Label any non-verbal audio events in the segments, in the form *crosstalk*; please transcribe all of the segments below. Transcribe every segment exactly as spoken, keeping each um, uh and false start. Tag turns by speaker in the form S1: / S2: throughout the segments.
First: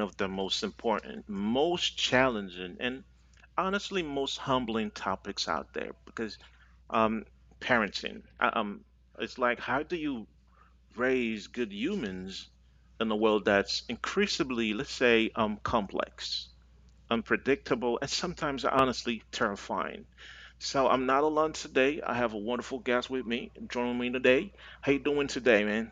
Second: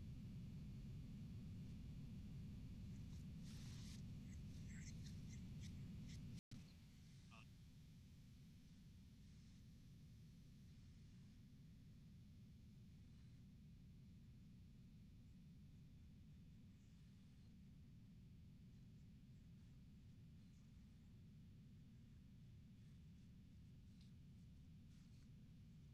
S1: of the most important, most challenging, and honestly most humbling topics out there because um, parenting. Uh, Um, it's like how do you raise good humans in a world that's increasingly, let's say, um, complex, unpredictable, and sometimes honestly terrifying. So I'm not alone today. I have a wonderful guest with me joining me today. How you doing today, man?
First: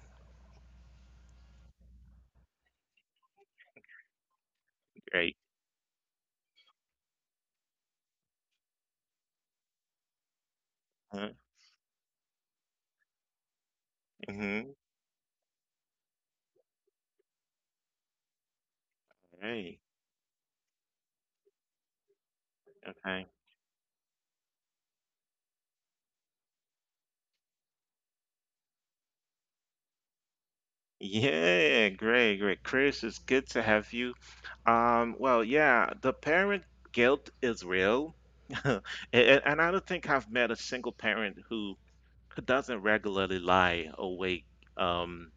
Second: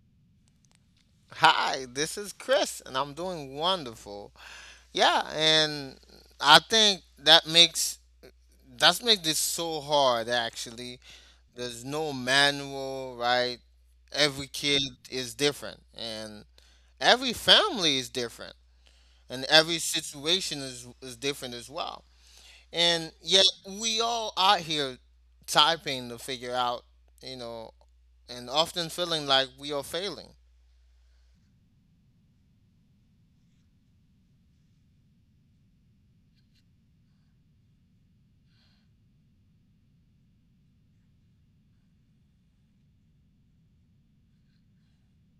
S2: Hi, this is Chris, and I'm doing wonderful. Yeah,
S1: Great.
S2: and I think that makes That's makes this so hard actually. There's no manual, right? Every
S1: Mm-hmm.
S2: kid is different, and every family is different, and every
S1: Hey,
S2: situation is is different as well. And
S1: okay.
S2: yet we all out here typing to figure out, you know, and often feeling like we are failing.
S1: Yeah, great, great. Chris, it's good to have you. Um, well, yeah, the parent guilt is real. *laughs* And, and I don't think I've met a single parent who who doesn't regularly lie awake um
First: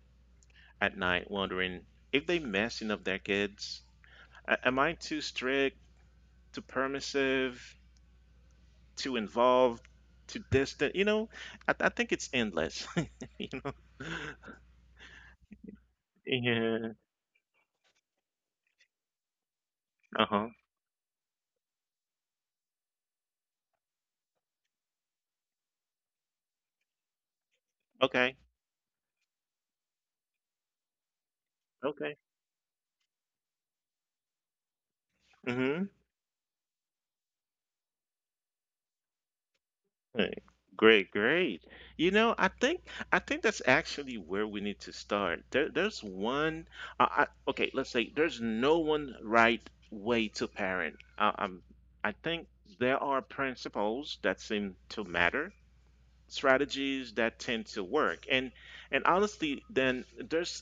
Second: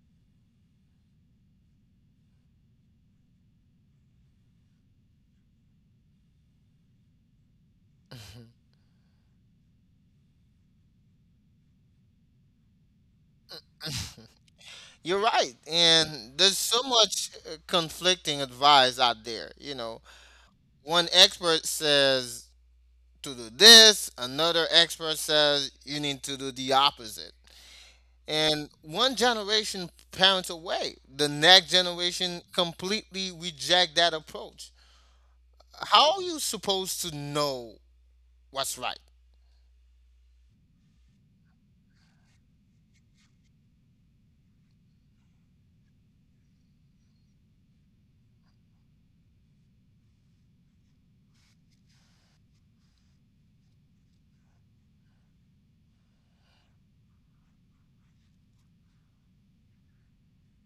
S1: at night wondering if they messing up their kids. A- Am I too strict, too permissive, too involved, too distant? You know, I, I think it's endless. *laughs* You know?
S2: You're right. And there's so
S1: Yeah.
S2: much uh, conflicting advice out there. You know,
S1: Uh-huh.
S2: one expert says to do this, another expert says you need to do the opposite.
S1: Okay.
S2: And one generation parents away, the next
S1: Okay.
S2: generation completely reject that approach.
S1: Mhm.
S2: How are you supposed to know what's right?
S1: Right. Great, great. You know, I think I think that's actually where we need to start. There, there's one. Uh, I- okay, let's say there's no one right way to parent. Uh, um, I think there are principles that seem to matter, strategies that tend to work, and and honestly, then there's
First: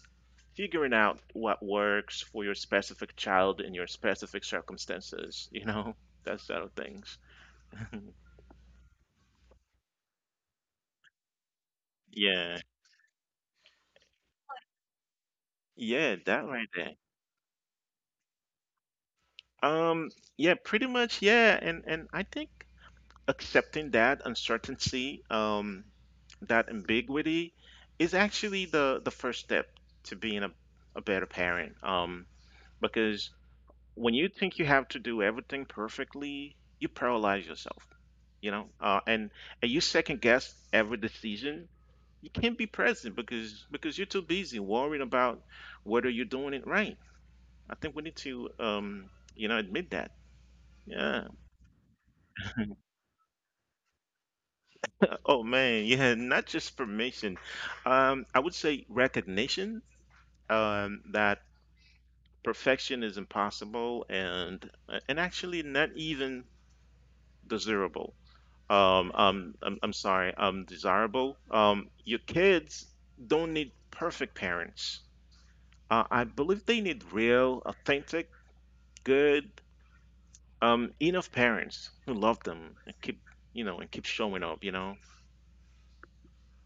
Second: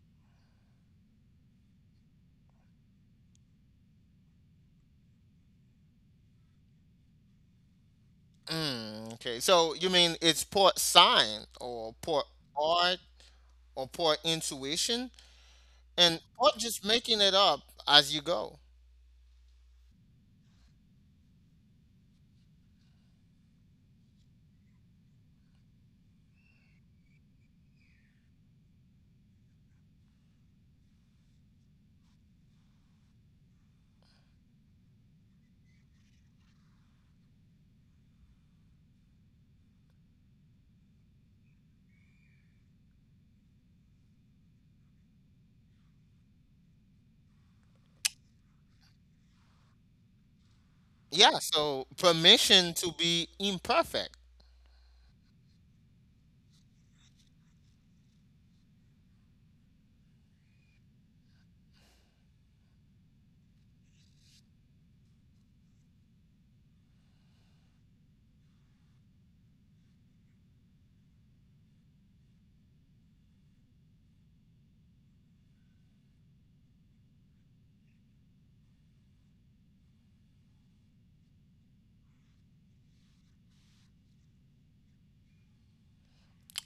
S1: figuring out what works for your specific child in your specific circumstances. You know, *laughs* that sort of things. *laughs*
S2: Mm, okay, so you mean it's poor sign or poor
S1: Yeah.
S2: art or poor intuition?
S1: Yeah,
S2: And
S1: that
S2: or
S1: right
S2: just
S1: there.
S2: making it up as you go.
S1: Um, yeah, pretty much, yeah, and and I think accepting that uncertainty, um, that ambiguity is actually the the first step to being a, a better parent. Um, because when you think you have to do everything perfectly, you paralyze yourself, you know, uh, and and you second guess every decision. You can't be present because because you're too busy worrying about whether you're doing it right. I think we need to, um, you know, admit that. Yeah.
S2: Yeah, so
S1: *laughs*
S2: permission to be imperfect.
S1: Uh, Oh man, *laughs* yeah, not just permission. Um, I would say recognition, um, that perfection is impossible and uh, and actually not even desirable. Um, um, I'm, I'm sorry, um, desirable. Um, your kids don't need perfect parents. Uh, I believe they need real, authentic, good, um, enough parents who love them and keep, you know, and keep showing up, you know.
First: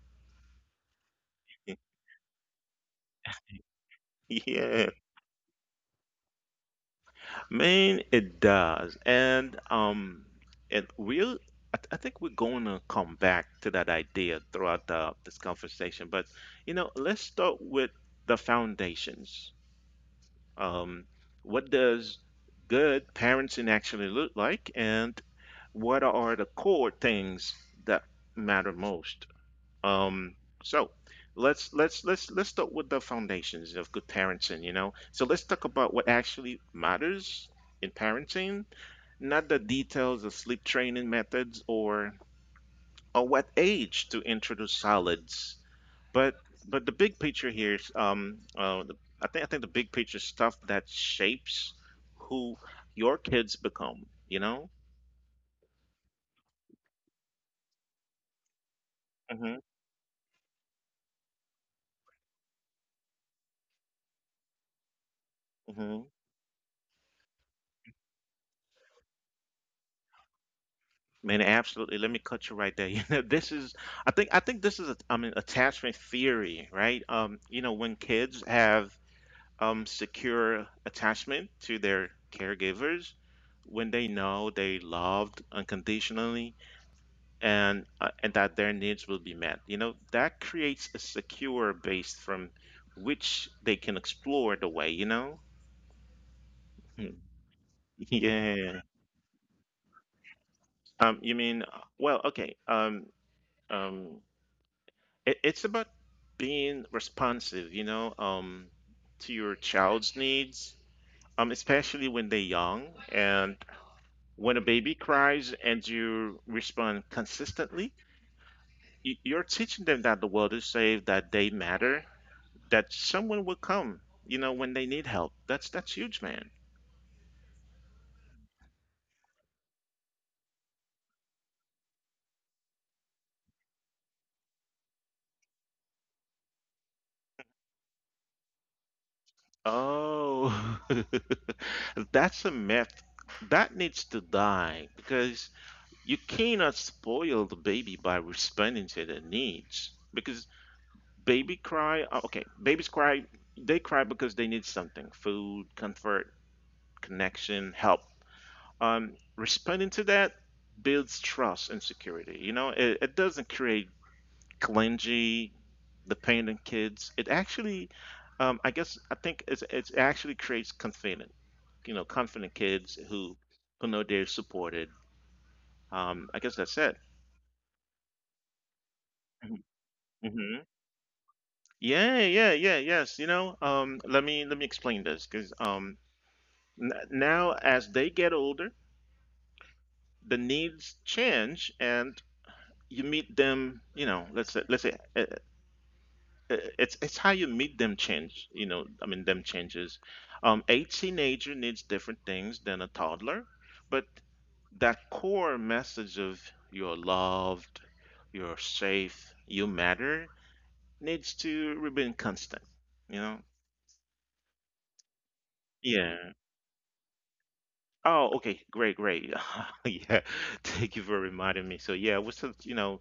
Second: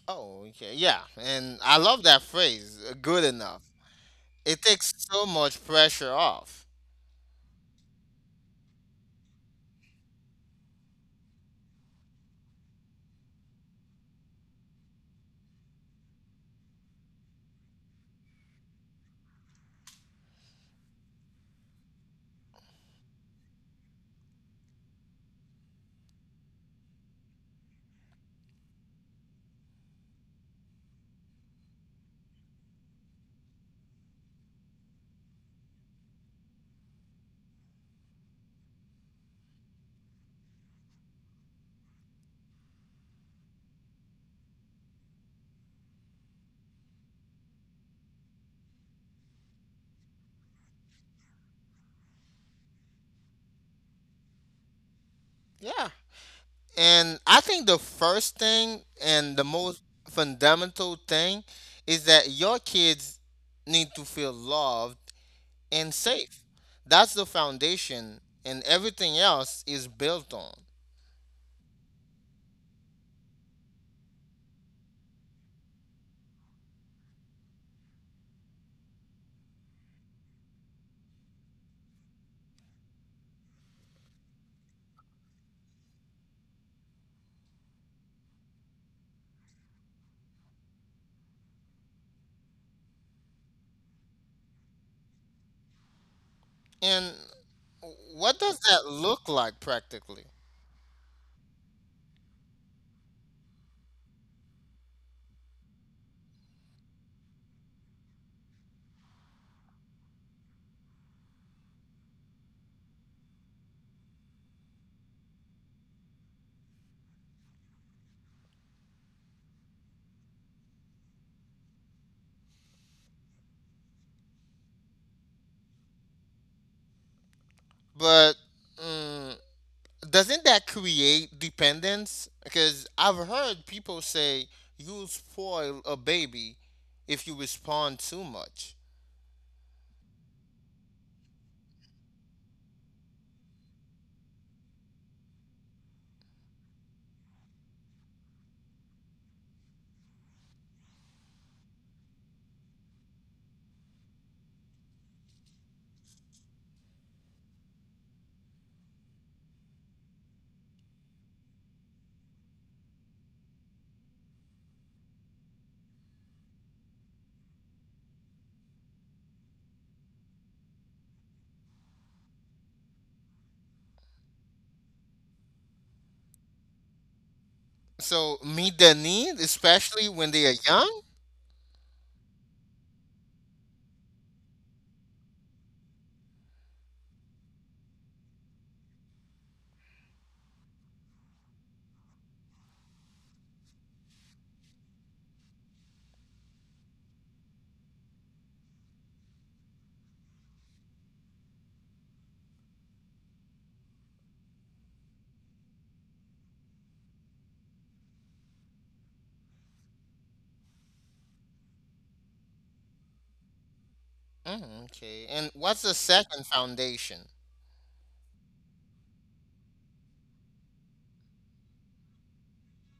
S2: Oh, okay. Yeah, and I
S1: *laughs*
S2: love that phrase, uh, good enough. It
S1: Yeah,
S2: takes so much pressure off.
S1: man, it does, and um, and we'll. I, th- I think we're going to come back to that idea throughout the, this conversation, but you know, let's start with the foundations. Um, what does good parenting actually look like, and what are the core things that matter most? Um, so let's let's let's let's start with the foundations of good parenting, you know. So let's talk about what actually matters in parenting, not the details of sleep training methods or or what age to introduce solids, but but the big picture here is um uh, the, I think I think the big picture is stuff that shapes who your kids become, you know.
S2: Yeah. And I think the first thing and the
S1: hmm
S2: most fundamental thing is that your kids need to feel loved and
S1: hmm
S2: safe. That's the foundation, and everything else is built on.
S1: Man, absolutely. Let me cut you right there. *laughs* You know, this is, I think, I think this is, a, I mean, attachment theory, right? Um, you know, when kids have um secure attachment to their caregivers, when they know they loved unconditionally and uh, and that their needs will be met, you know, that creates a secure base from which they can explore the way, you know? *laughs*
S2: And
S1: Hmm.
S2: what does that
S1: Yeah.
S2: look like practically?
S1: Um, you mean, uh, well, okay. Um, um, it, it's about being responsive, you know, um, to your child's needs, um, especially when they're young. And when a baby cries and you respond consistently, y- you're teaching them that the world is safe, that they matter, that someone will come, you know, when they need help. That's that's huge, man.
S2: But mm, doesn't that create dependence? Because I've heard people say you'll spoil a baby if you respond too much.
S1: Oh, *laughs* that's a myth that needs to die because you cannot spoil the baby by responding to their needs because baby cry, uh, okay, babies cry, they cry because they need something, food, comfort, connection, help. Um, responding to that builds trust and security. You know, it, it doesn't create clingy, dependent kids. It actually, um, I guess, I think it's, it's actually creates confident. you know confident kids who who know they're supported. Um i guess that's it.
S2: So meet their need, especially when they are
S1: hmm
S2: young.
S1: Yeah, yeah, yeah, yes. You know, um, let me let me explain this because um, n now as they get older, the needs change, and you meet them. You know, let's say let's say uh, uh, it's it's how you meet them change. You know, I mean, them changes. Um, a teenager needs different things than a toddler, but that core message of you're loved, you're safe, you matter needs to remain constant. You know?
S2: Mm, okay. And what's the
S1: Yeah.
S2: second foundation?
S1: Oh, okay. Great, great. *laughs* Yeah. Thank you for reminding me. So yeah, we're still, you know,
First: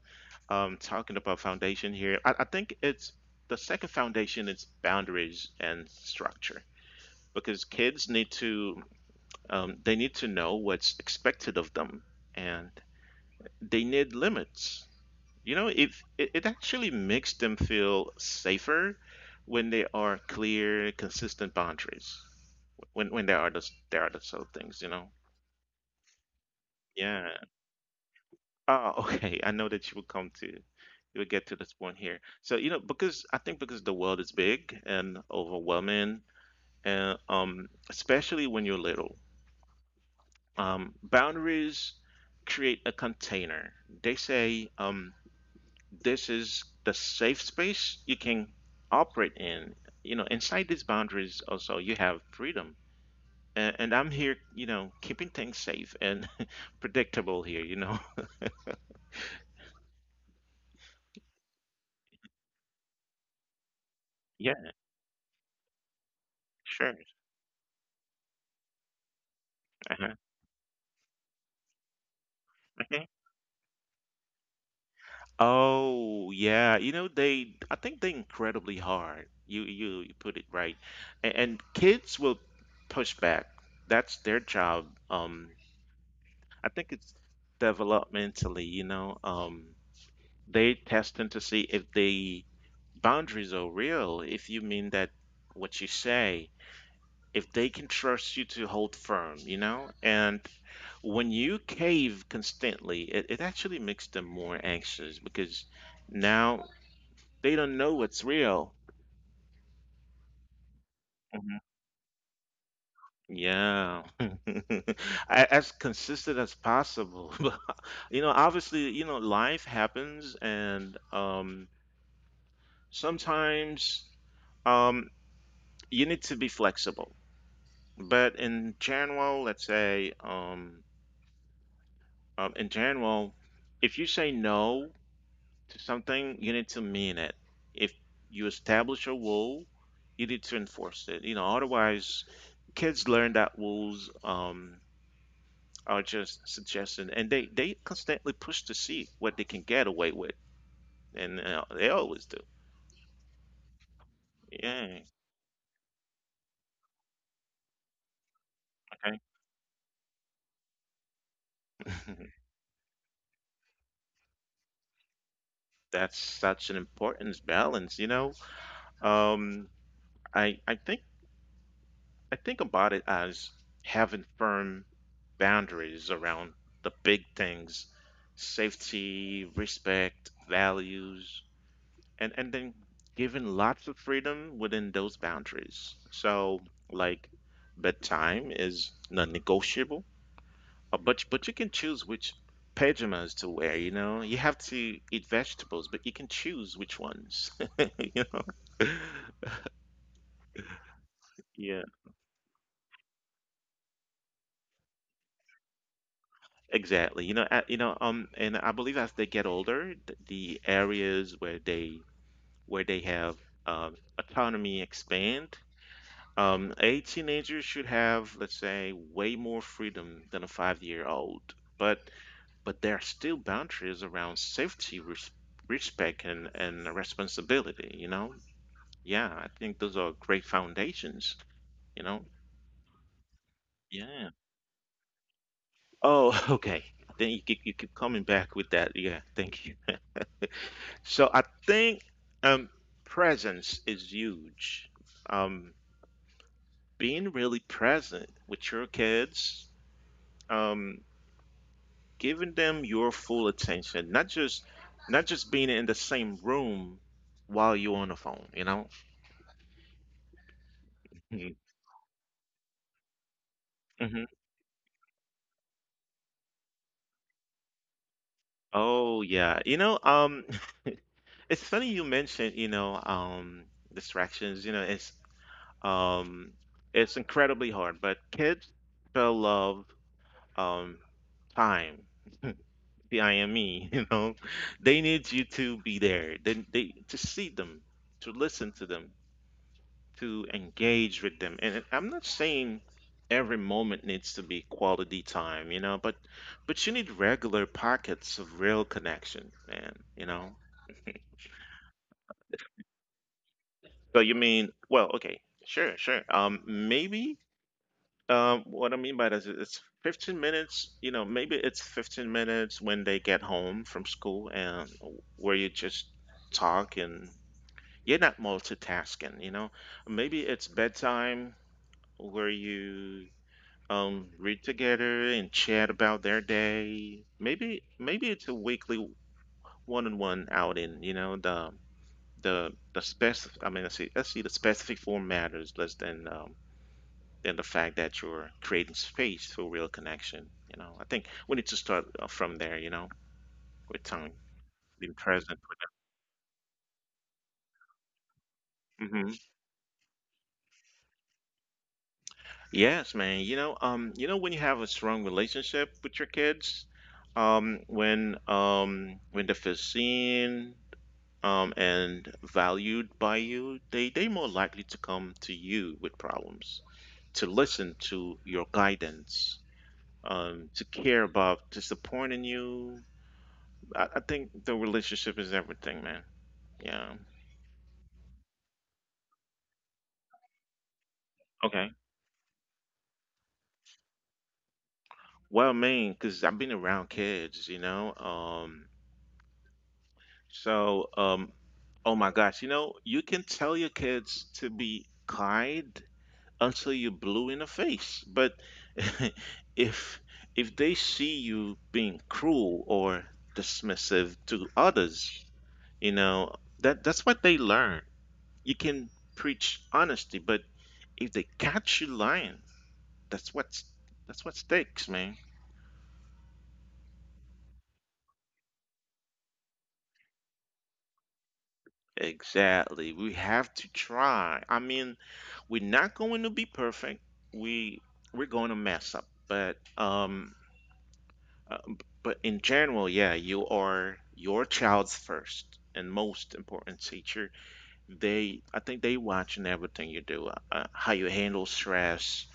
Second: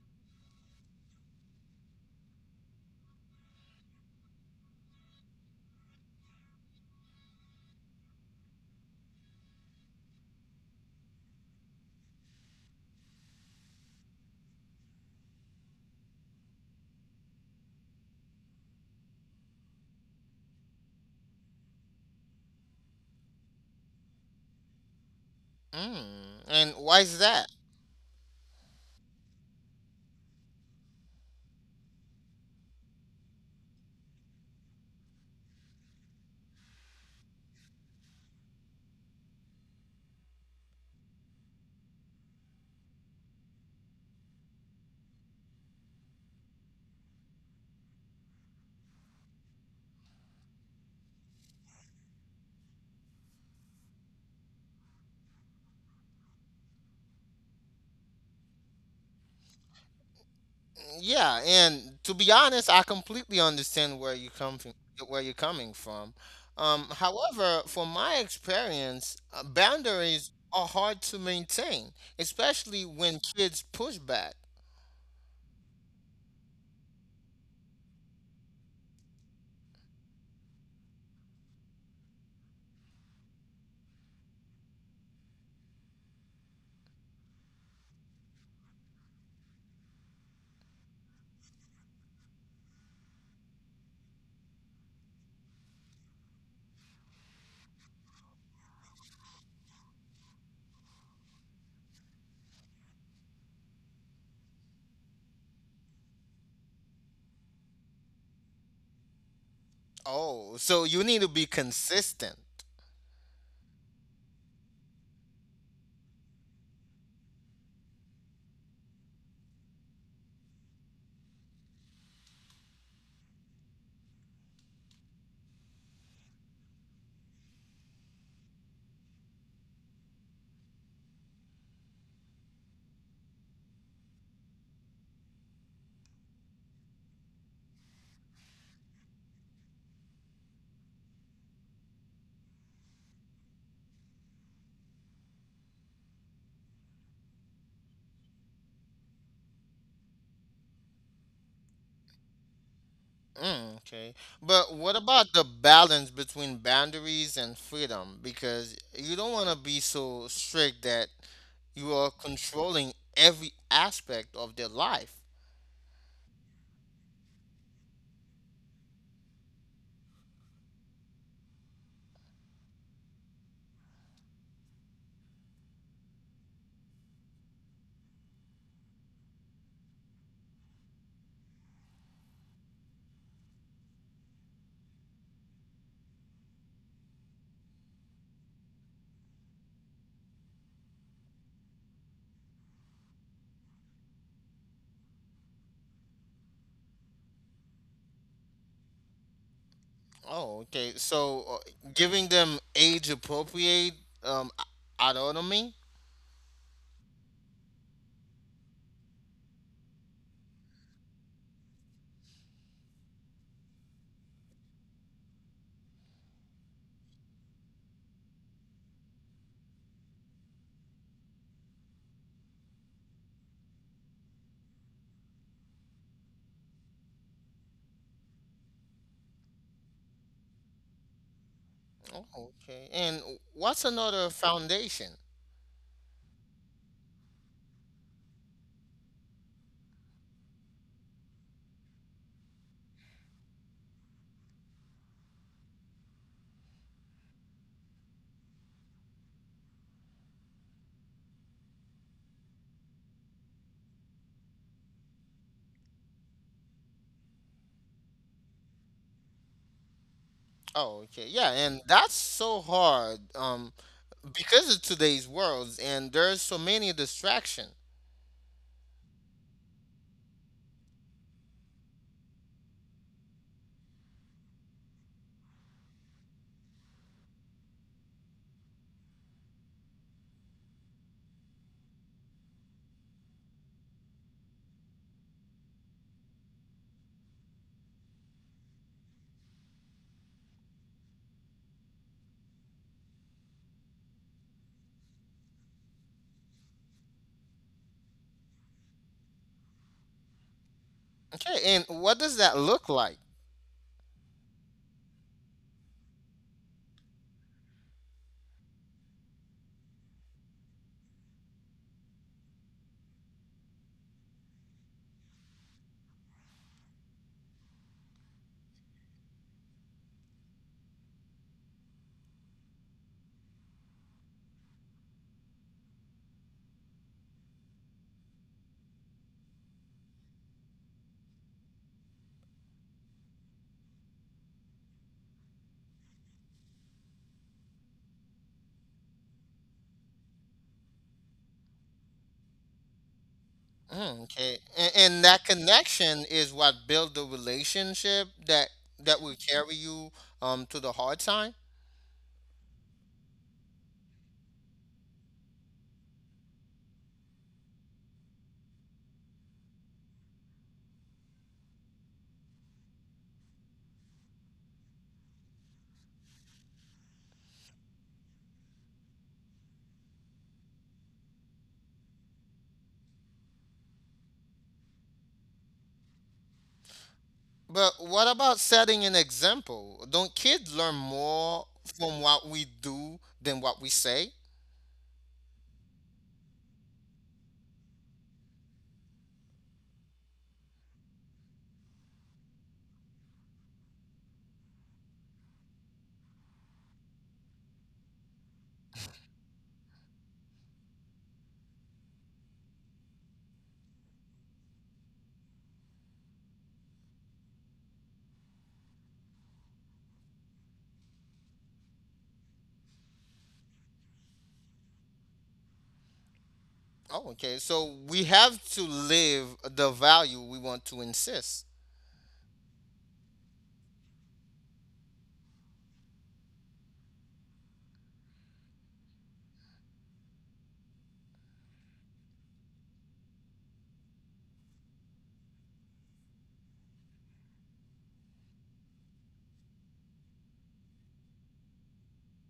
S1: um, talking about foundation here. I, I think it's the second foundation is boundaries and structure because kids need to, um, they need to know what's expected of them and they need limits. You know, if it, it actually makes them feel safer when they are clear, consistent boundaries, when when there are those there are those sort of things, you know.
S2: Mm, and why is
S1: Yeah.
S2: that?
S1: Oh, *laughs* okay. I know that you will come to, you will get to this point here. So, you know, because I think because the world is big and overwhelming, and um, especially when you're little, um, boundaries create a container. They say, um, this is the safe space you can operate in. You know, inside these boundaries also you have freedom. And, and I'm here, you know, keeping things safe and *laughs* predictable here, you know.
S2: Yeah, and to be honest, I completely understand where you
S1: *laughs* Yeah,
S2: come from, where you're coming from. Um,
S1: sure.
S2: however, from my experience, uh,
S1: Uh-huh.
S2: boundaries are hard to maintain, especially
S1: Okay.
S2: when kids push back.
S1: Oh yeah, you know they. I think they incredibly hard. You you, you put it right, and, and kids will push back. That's their job. Um, I think it's developmentally. You know, um, they testing to see if the boundaries are real. If you mean that what you say, if they can trust you to hold firm. You know, and when you cave constantly, it, it actually makes them more anxious because now they don't know what's real.
S2: Oh, so you need to be
S1: Mhm.
S2: consistent.
S1: Yeah. *laughs* A- As consistent as possible. *laughs* But, you know, obviously, you know, life happens and um sometimes um you need to be flexible. But in general, let's say um, um in general, if you say no to something, you need to mean it. If you establish a rule, you need to enforce it. You know, otherwise kids learn that rules. Um, are just suggesting, and they they constantly push to see what they can get away with, and uh, they always do.
S2: Mm, okay. But what
S1: Yeah,
S2: about the balance between boundaries and freedom? Because you
S1: okay.
S2: don't want to be so strict that you are controlling every aspect of their life.
S1: *laughs* That's such an important balance, you know. Um, I I think I think about it as having firm boundaries around the big things, safety, respect, values, and and then giving lots of freedom within those boundaries. So like bedtime is non-negotiable. Uh, But but you can choose which pajamas to wear, you know. You have to eat vegetables, but you can choose which ones. *laughs* You know.
S2: Oh, okay. So
S1: Yeah,
S2: uh, giving them age appropriate um, a- autonomy.
S1: exactly. You know, uh, you know, um, and I believe as they get older, th- the areas where they where they have um, autonomy expand. Um, a teenager should have, let's say, way more freedom than a five-year-old, but but there are still boundaries around safety, res respect, and and responsibility. You know. Yeah, I think those are great foundations, you
S2: Oh,
S1: know?
S2: okay. And what's another
S1: Yeah.
S2: foundation?
S1: Oh, *laughs* okay. Then you keep, you keep coming back with that. Yeah, thank you. So I think, um, presence is huge. Um, Being really present with your kids, um, giving them your full attention, not just not just being in the same room while you're on the phone, you know?
S2: Oh, okay. Yeah, and that's so hard um,
S1: hmm
S2: because of today's world, and there's so many distraction.
S1: Oh yeah. You know, um, it's funny you mentioned, you know, um, distractions. You know, it's um, it's incredibly hard, but kids still love, um, time, the I M E. *laughs* You know, they need you to be there. They, they to see them, to listen to them, to engage with them. And I'm not saying every moment needs to be quality time, you know, but but you need regular pockets of real connection, man. You know.
S2: Okay, and what does that look like?
S1: So you mean, well, okay, sure, sure. Um, maybe, um, what I mean by this is it's fifteen minutes, you know, maybe it's fifteen minutes when they get home from school and where you just talk and you're not multitasking, you know. Maybe it's bedtime where you, um, read together and chat about their day. Maybe maybe it's a weekly one-on-one outing, you know, the the the specific I mean, I see, I see the specific form matters less than um, than the fact that you're creating space for real connection. You know, I think we need to start, uh, from there. You know, with
S2: Mm,
S1: time,
S2: okay, and,
S1: being
S2: and that
S1: present
S2: connection is what build the relationship that
S1: with
S2: that
S1: them. hmm
S2: will carry you um, to the hard time.
S1: Yes, man. You know, um, you know when you have a strong relationship with your kids, um, when um, when they feel seen um, and valued by you, they they more likely to come to you with problems, to listen to your guidance, um, to care about disappointing you, I, I think the relationship is everything, man. Yeah.
S2: But what about setting an example? Don't kids learn more
S1: Okay.
S2: from what we do than what we say?
S1: Well, I mean, because I've been around kids, you know. Um, so, um, oh my gosh, you know, you can tell your kids to be kind until you're blue in the face, but *laughs* if if they see you being cruel or dismissive to others, you know, that that's what they learn. You can preach honesty, but if they catch you lying, That's what's that's what stakes, man.
S2: Oh, okay. So we have to live the value we want to insist.
S1: Exactly. We have to try. I mean, we're not going to be perfect. We we're going to mess up, but um, uh, b- but in general, yeah, you are your child's first and most important teacher. They, I think they watching everything you do, uh, uh, how you handle stress,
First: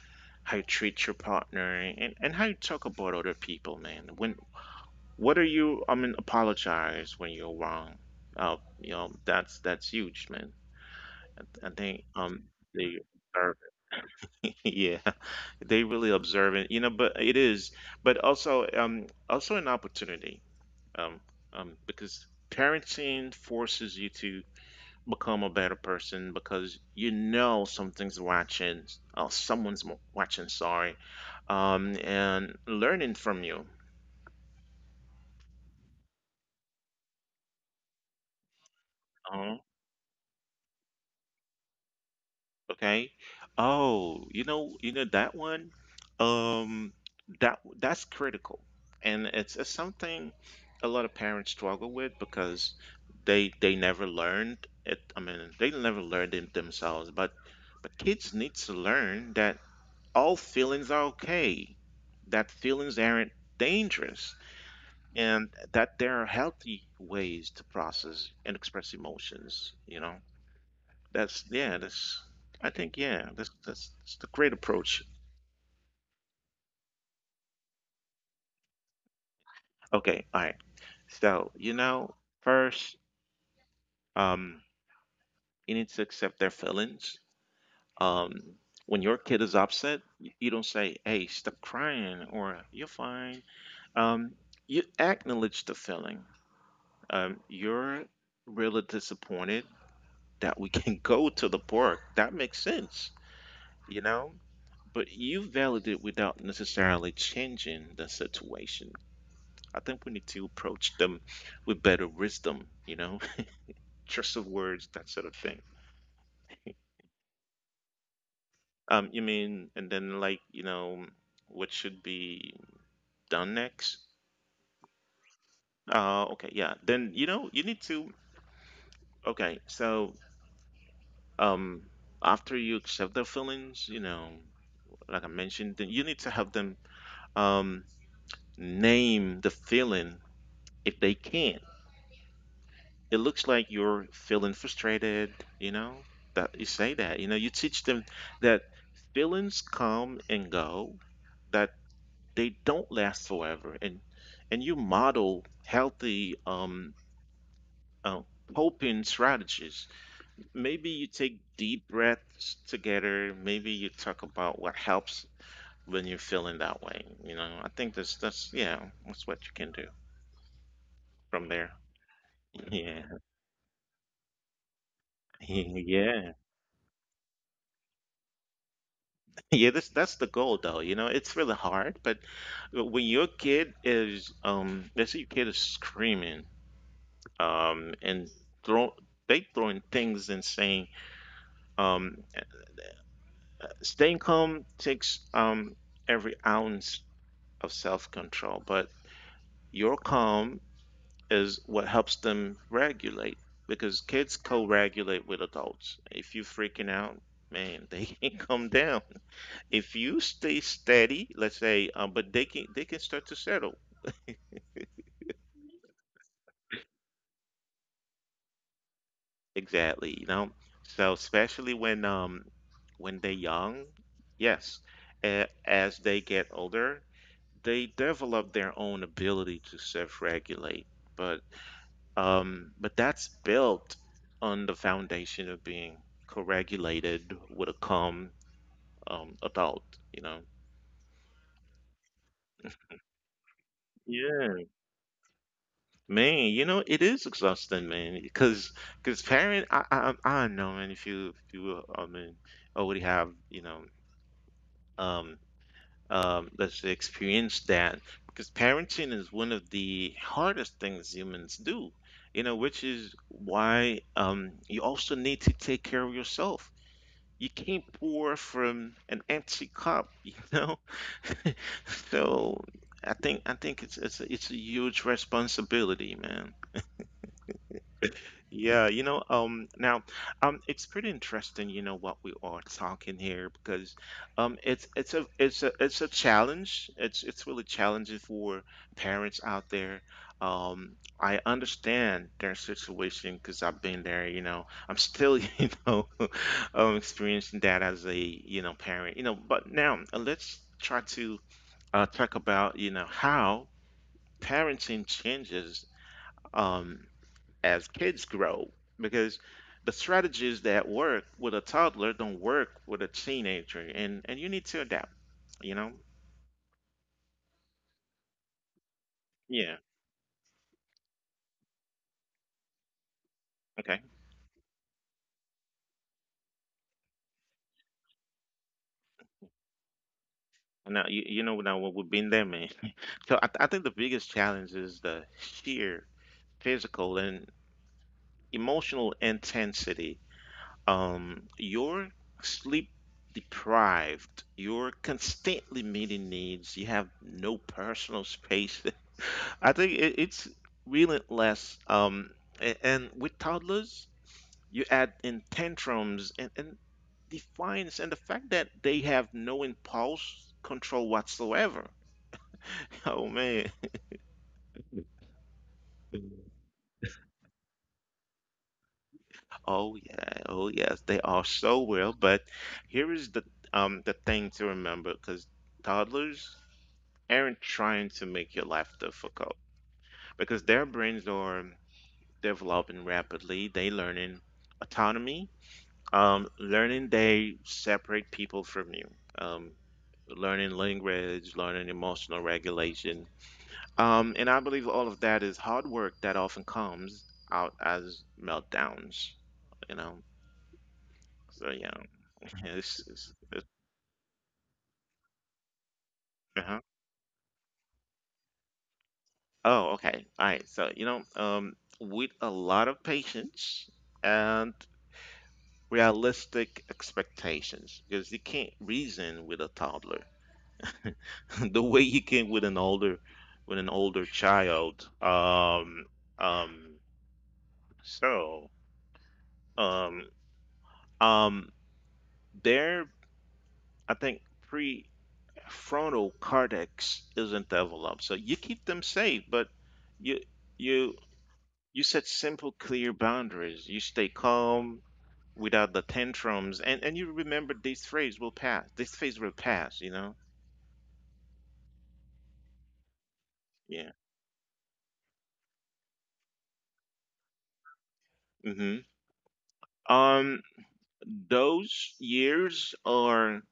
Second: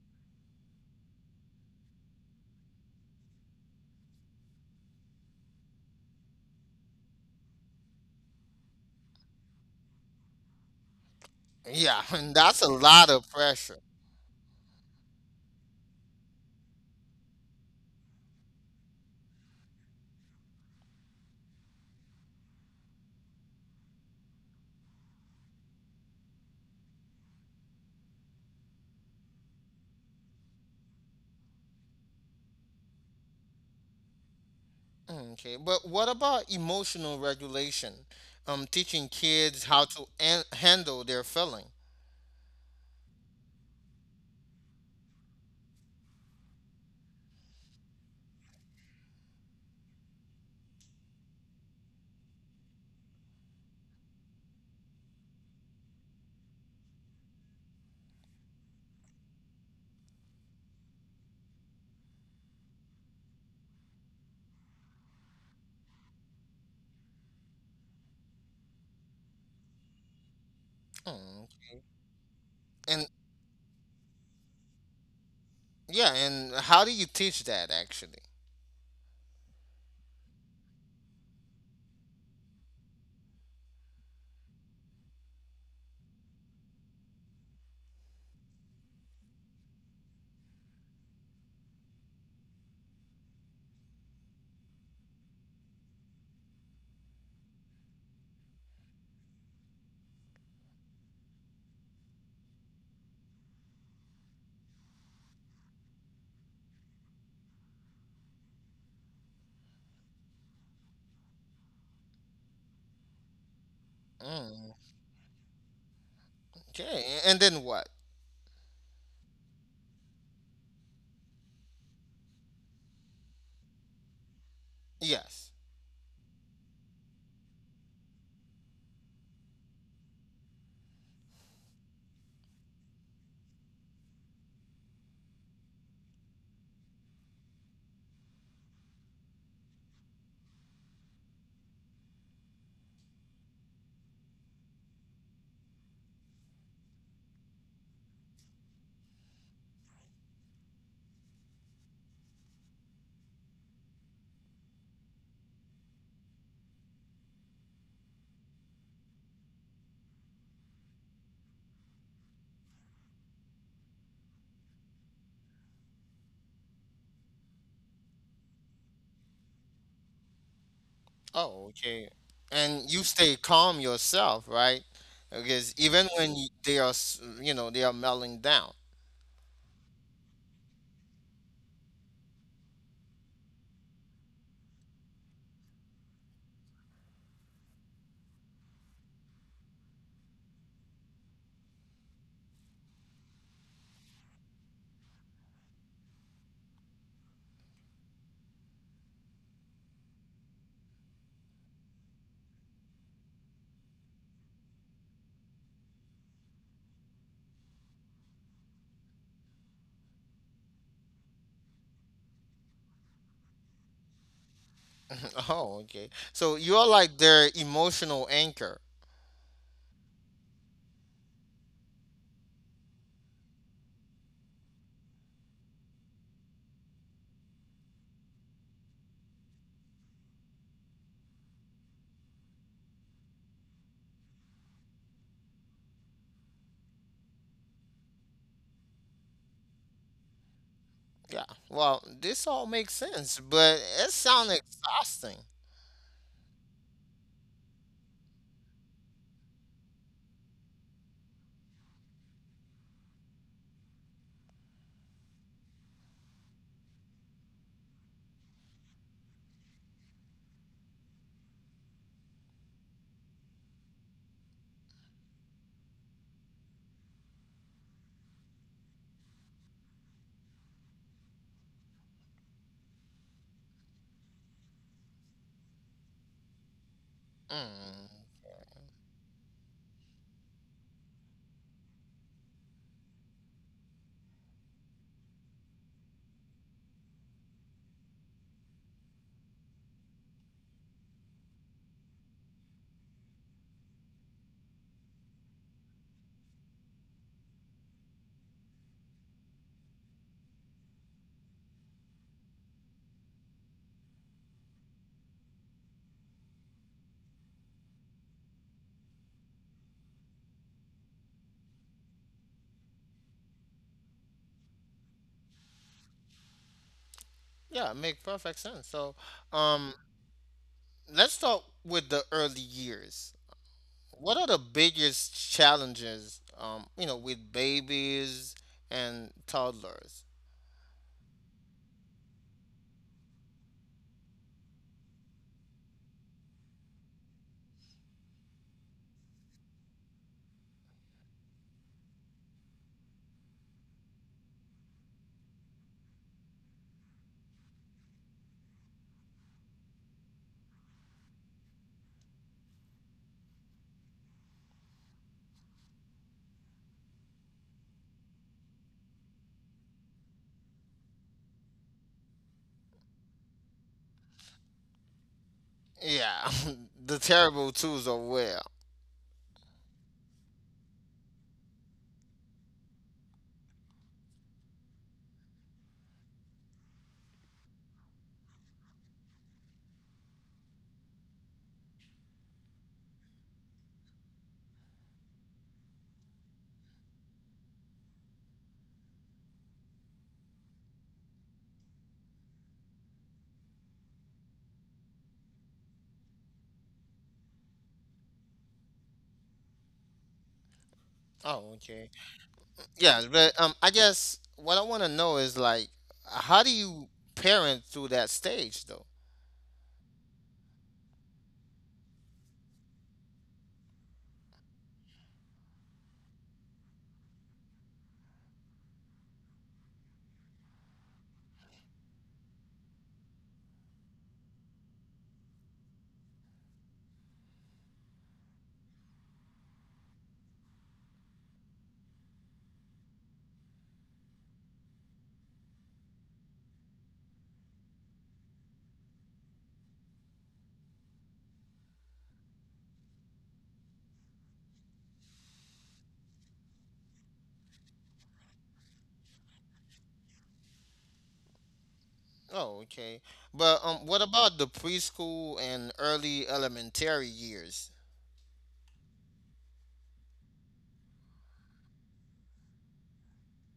S1: how you treat your partner, and and how you talk about other people, man. When what are you I mean apologize when you're wrong uh you know that's that's huge, man. I
S2: Yeah,
S1: think
S2: *laughs* and
S1: um
S2: that's a
S1: they
S2: lot of
S1: observe.
S2: pressure.
S1: *laughs* Yeah, they really observe, you know, but it is, but also um also an opportunity, um um because parenting forces you to become a better person because you know something's watching. Oh, someone's mo- watching sorry um and learning from you.
S2: Mm, Okay, but what about emotional regulation? Um, teaching
S1: Uh-huh.
S2: kids how to an- handle their feeling.
S1: Okay. Oh, you know, you know that one. Um, that that's critical, and it's, it's something a lot of parents struggle with because they they never learned it. I mean, they never learned it themselves. But but kids need to learn that all feelings are okay, that feelings aren't dangerous, and that there are healthy ways to process and express emotions. You know.
S2: Mm.
S1: That's yeah. That's I
S2: And
S1: think yeah. That's that's, that's the great approach.
S2: yeah, and how do you teach that actually?
S1: Okay, all right. So you know, first, um, you need to accept their feelings. Um, when your kid is upset, y- you don't say, "Hey, stop crying," or "You're fine." Um, you acknowledge the feeling. Um, you're really disappointed that we can *laughs* go to the park. That makes sense, you know. But you validate without necessarily changing the situation. I think we need to approach them with better wisdom, you know, *laughs* choice of
S2: Mm.
S1: words, that sort of thing.
S2: Okay, and then what?
S1: Um, you mean, and then like, you know, what should be done next?
S2: Yes.
S1: Uh, okay, yeah. Then, you know, you need to, okay, so um, after you accept their feelings, you know, like I mentioned, then you need to have them um, name the feeling if they can. It looks like you're feeling frustrated, you know, that you say that, you know, you teach them that feelings come and go, that they don't last forever. And, and you model healthy, um, uh, coping strategies. Maybe you take deep breaths together. Maybe you talk about what helps when you're feeling that way. You know, I think that's, that's, yeah, that's what you can do from
S2: Oh,
S1: there.
S2: okay. And you
S1: Yeah.
S2: stay calm yourself, right? Because
S1: *laughs*
S2: even when
S1: Yeah.
S2: y- they are, s- you know, they are melting down.
S1: Yeah, that's that's the goal, though. You know, it's really hard, but when your kid is, um, let's say your kid is screaming, um, and throw they throwing things and saying, um, staying calm takes um every ounce of self-control, but your calm is what helps them regulate because kids co-regulate with adults. If you're freaking out, man, they *laughs* can't calm down. If you stay steady, let's say, um, but they can they can start to settle.
S2: *laughs* Oh, okay. So you are like their emotional anchor.
S1: Exactly, you know. So especially when um when they're young, yes, a- as they get older, they develop their own ability to self-regulate. But um but that's built on the foundation of being co-regulated with a calm um adult, you know.
S2: Yeah. Well, this all makes sense, but it sounds exhausting.
S1: Man, you know, it is exhausting, man. Because, because parent, I, I, I don't know, man. If you, if you, I mean, already have, you know, um, um, let's say experience that. Because parenting is one of the hardest things humans do, you know, which is why, um, you also need to take care of yourself. You can't pour from an empty cup, you know. *laughs* So I think, I think it's, it's, a- it's a huge responsibility, man.
S2: Mm.
S1: Yeah, you know, um, now, um, it's pretty interesting, you know, what we are talking here because, um, it's it's a it's a it's a challenge. It's it's really challenging for parents out there. Um, I understand their situation because I've been there. You know, I'm still, *laughs* you know, um, experiencing that as a you know parent. You know, but now uh, let's try to uh, talk about you know how parenting changes. Um, as kids grow because the strategies that work with a toddler don't work with a teenager, and and you need to adapt, you know.
S2: Yeah, make perfect sense. So,
S1: Yeah,
S2: um, let's start with the early years.
S1: okay.
S2: What are the biggest challenges, um, you know, with babies and toddlers?
S1: Now you, you know now what, we've been there, man. *laughs* So I, I think the biggest challenge is the sheer physical and emotional intensity. um, you're sleep deprived, you're constantly meeting needs, you have no personal space. *laughs* I think it, it's relentless. Um, and, and with toddlers, you add in tantrums and, and defiance, and the fact that they have no impulse control whatsoever. *laughs* Oh man.
S2: Yeah, *laughs* the terrible twos are where.
S1: Oh yeah. Oh yes. They are so well. But here is the um the thing to remember, because toddlers aren't trying to make your life difficult because their brains are developing rapidly. They learning autonomy, um, learning they separate people from you, um, learning language, learning emotional regulation, um, and I believe all of that is hard work that often comes out as meltdowns. You know, so
S2: Oh,
S1: yeah,
S2: okay.
S1: *laughs* it's,
S2: Yeah,
S1: it's,
S2: but
S1: it's,
S2: um, I guess what I want to know is like, how do
S1: uh-huh.
S2: you parent through that stage though?
S1: Oh, okay. All right. So, you know, um, with a lot of patience and realistic expectations because you can't reason with a toddler *laughs* the way you can with an older with an older child. um um so um um their I think prefrontal cortex isn't developed, so you keep them safe, but you you you set simple clear boundaries, you stay calm without the tantrums, and and you remember this phase will pass this phase will pass, you know.
S2: Oh, okay. But um,
S1: Yeah.
S2: what about the preschool and early elementary years?
S1: hmm Um, those years are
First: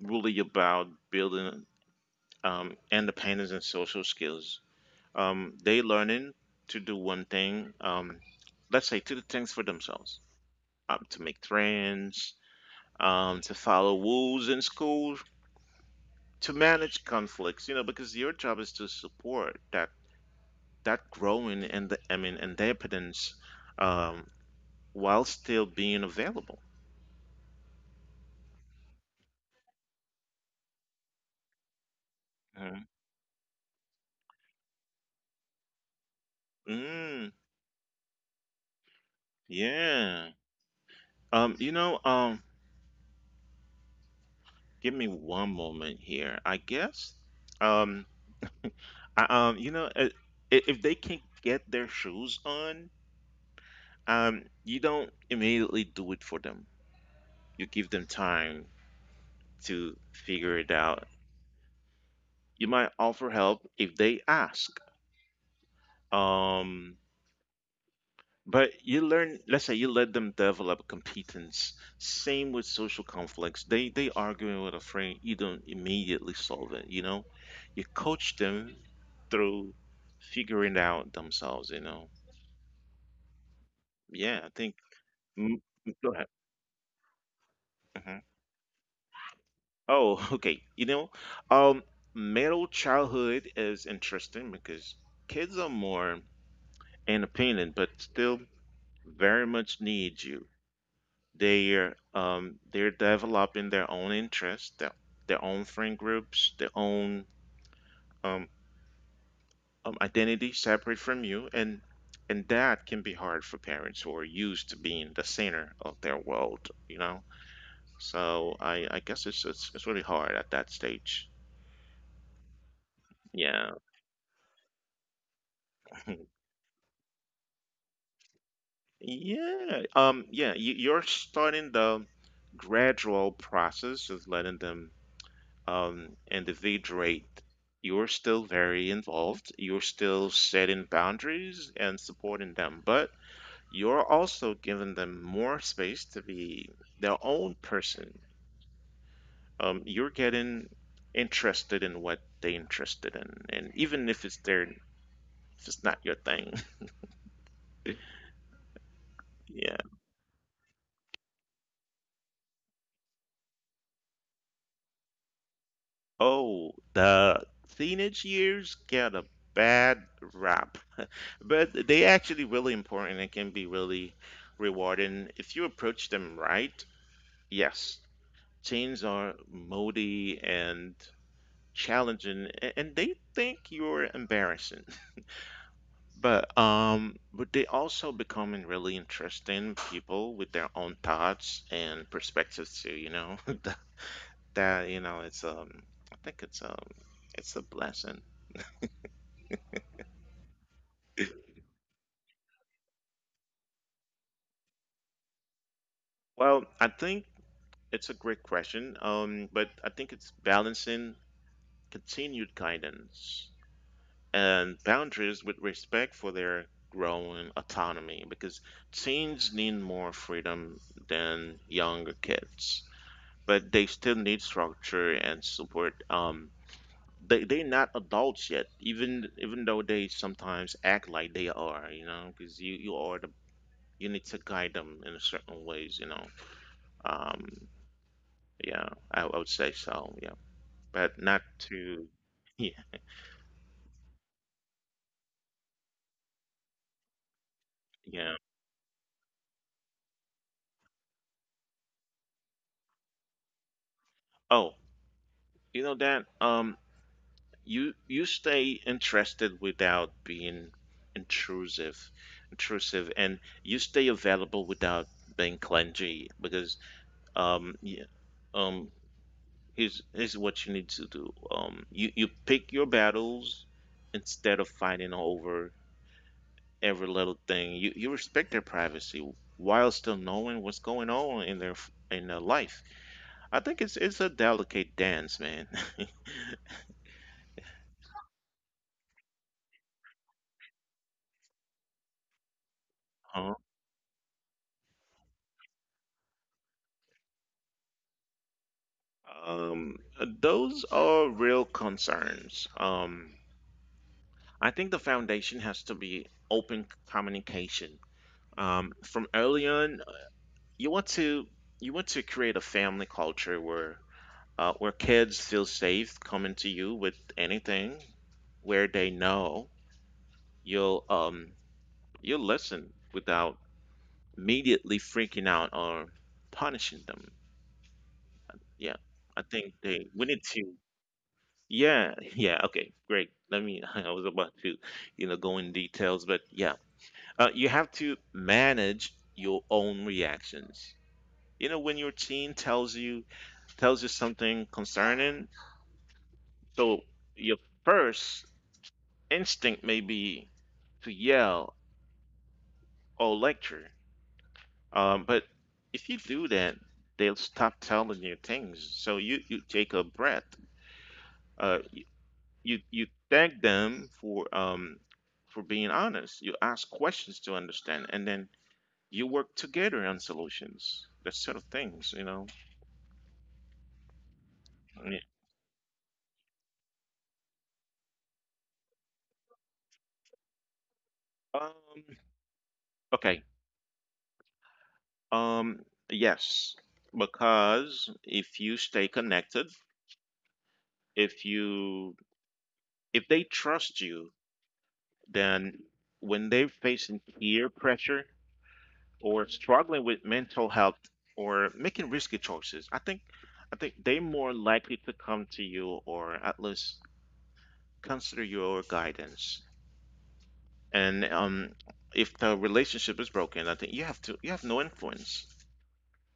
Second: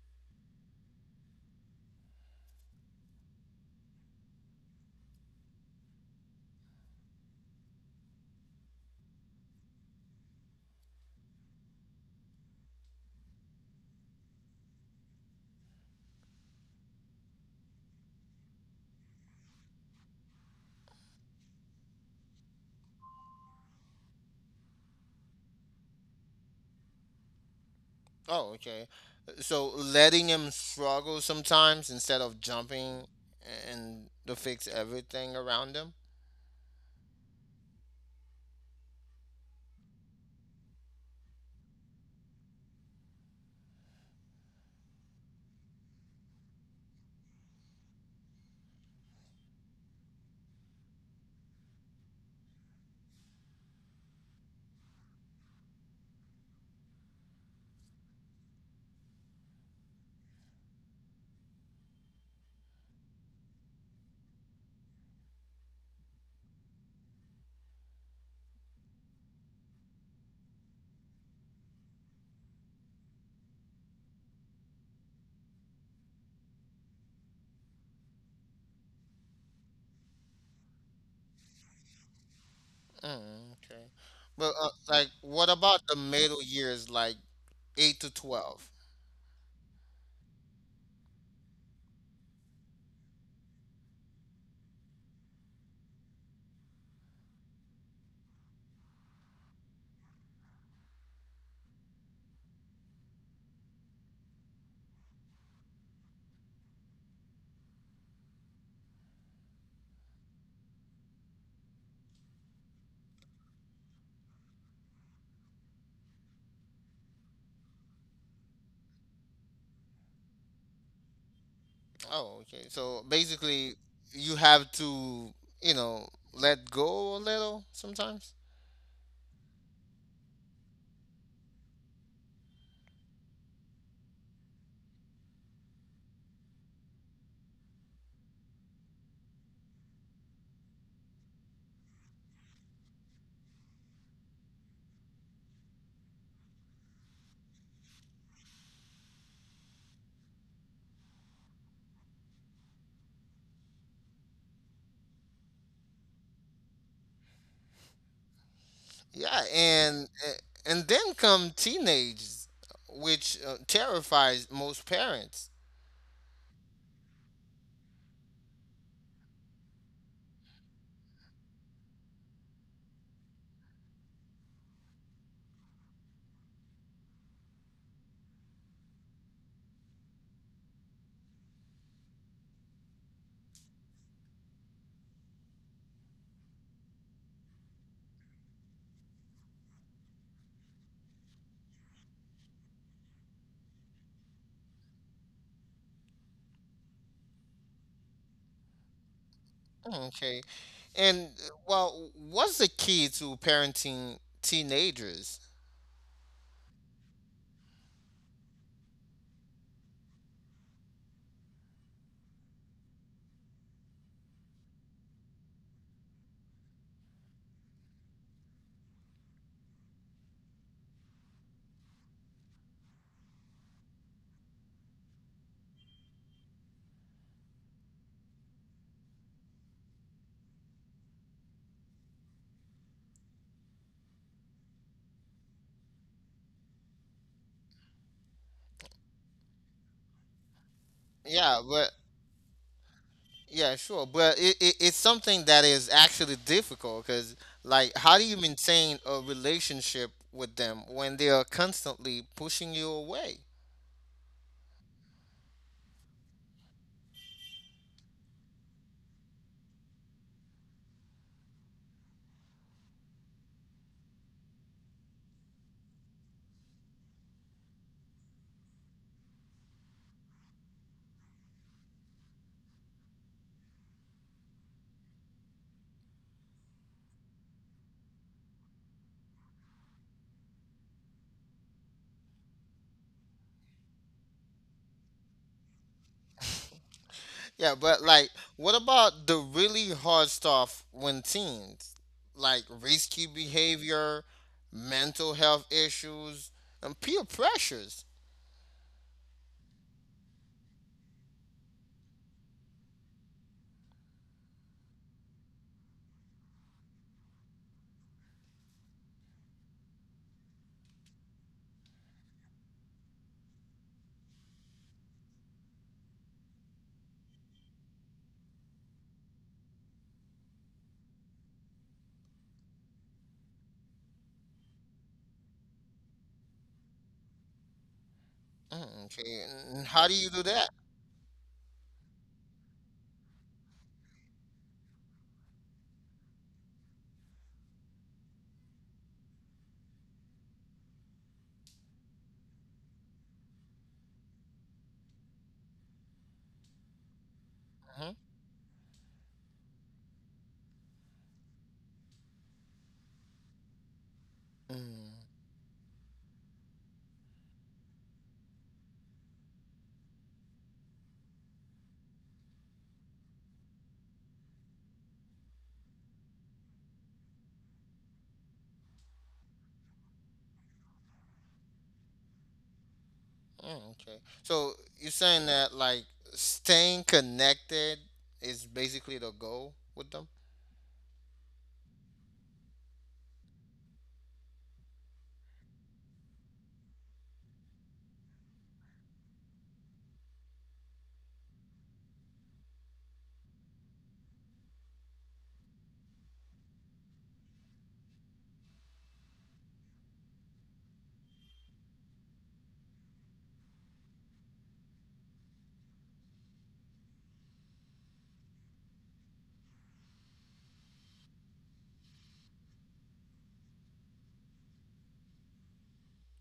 S1: really about building um, independence and social skills. Um, they learning to do one thing. Um, let's say to do things for themselves, um, to make friends, um, to follow rules in school, to manage conflicts. You know, because your job is to support that that growing and the I mean independence, um, while still being available.
S2: Oh, okay. So letting him struggle sometimes instead of
S1: Mhm.
S2: jumping and to fix everything around him.
S1: Mm. Yeah. Um, you know, um, give me one moment here. I guess, um, I, um, you know, uh, i- if they can get their shoes on, um, you don't immediately do it for them. You give them time to figure it out. You might offer help if they ask. Um, But you learn, let's say you let them develop competence. Same with social conflicts. They they arguing with a friend, you don't immediately solve it, you know? You coach them through figuring it out themselves, you know?
S2: Mm, okay.
S1: Yeah, I
S2: But uh,
S1: think
S2: like, what
S1: mm,
S2: about the
S1: go ahead.
S2: middle years, like eight to
S1: Mhm.
S2: twelve?
S1: Oh, *laughs* okay. You know, um, middle childhood is interesting because kids are more independent, but still very much need you. They're um, they're developing their own interests, their, their own friend groups, their own um, um, identity separate from you, and and that can be hard for parents who are used to being the center of their world, you know. So I, I guess it's, it's it's really hard at that stage.
S2: Oh, okay. So
S1: Yeah.
S2: basically, you have to, you know,
S1: *laughs*
S2: let go a little sometimes.
S1: Yeah. Um, yeah, you, you're starting the gradual process of letting them um, individuate. You're still very involved. You're still setting boundaries and supporting them, but you're also giving them more space to be their own person. Um, you're getting interested in what they're interested in, and even if it's their, if it's not your thing,
S2: Yeah,
S1: *laughs* yeah.
S2: and eh, and then come teenage, which uh, terrifies most parents.
S1: Oh, the teenage years get a bad rap. But they actually really important and can be really rewarding if you approach them right. Yes, chains are moody and challenging, a- and they think you're embarrassing. *laughs* But um, but they also becoming really interesting people with their own thoughts and perspectives too. You know *laughs* that that, you know it's um I think it's um it's a blessing.
S2: Hmm, okay. And well, what's the key to parenting teenagers?
S1: Well, I think it's a great question. Um, but I think it's balancing continued guidance and boundaries with respect for their growing autonomy because teens need more freedom than younger kids, but they still need structure and support. Um, they they're not adults yet, even even though they sometimes act like they are, you know, because you you are the you need to guide them in certain ways, you know. Um, yeah, I, I would say so. Yeah, but not
S2: Yeah, but
S1: to *laughs* yeah
S2: yeah, sure. But it, it, it's something that is actually difficult because, like, how do you
S1: yeah.
S2: maintain a relationship with them when they are constantly pushing you away?
S1: Oh, you know that um you you stay interested without being intrusive, intrusive, and you stay available without being clingy because um yeah, um here's here's what you need to do. Um you you pick your battles instead of fighting over every little thing. You you respect their privacy while still knowing what's going on in their in their life. I think it's it's a delicate dance, man.
S2: Yeah, but like, what about the really hard stuff when teens? Like risky
S1: *laughs*
S2: behavior, mental health issues, and peer pressures.
S1: Um, those are real concerns. Um, I think the foundation has to be open communication. Um, from early on, you want to you want to create a family culture where uh, where kids feel safe coming to you with anything, where they know you'll um you'll listen without immediately freaking out or punishing them. Yeah,
S2: Mm,
S1: I
S2: okay,
S1: think
S2: and how
S1: they
S2: do
S1: we
S2: you do
S1: need
S2: that?
S1: to. Yeah, yeah, okay, great. Let me, *laughs* I was about to, you know, go in details, but yeah, uh, you have to manage your own reactions. You know, when your teen tells you tells you something concerning, so your
S2: hmm
S1: first instinct may be to yell or lecture.
S2: Mm,
S1: Um, but if you do that, they'll stop telling you things. So you, you take a breath. Uh, you you thank them for um for being honest. You ask questions to understand, and then you work together on solutions, that sort of things, you know.
S2: mm, okay. So you're
S1: Yeah.
S2: saying that like staying connected is basically the goal with them?
S1: um okay. um yes, because if you stay connected, if you if they trust you, then when they're facing peer pressure or struggling with mental health or making risky choices, I think I think they're more likely to come to you, or at least consider your guidance. And um, if the relationship is broken, I think you have to you have no influence.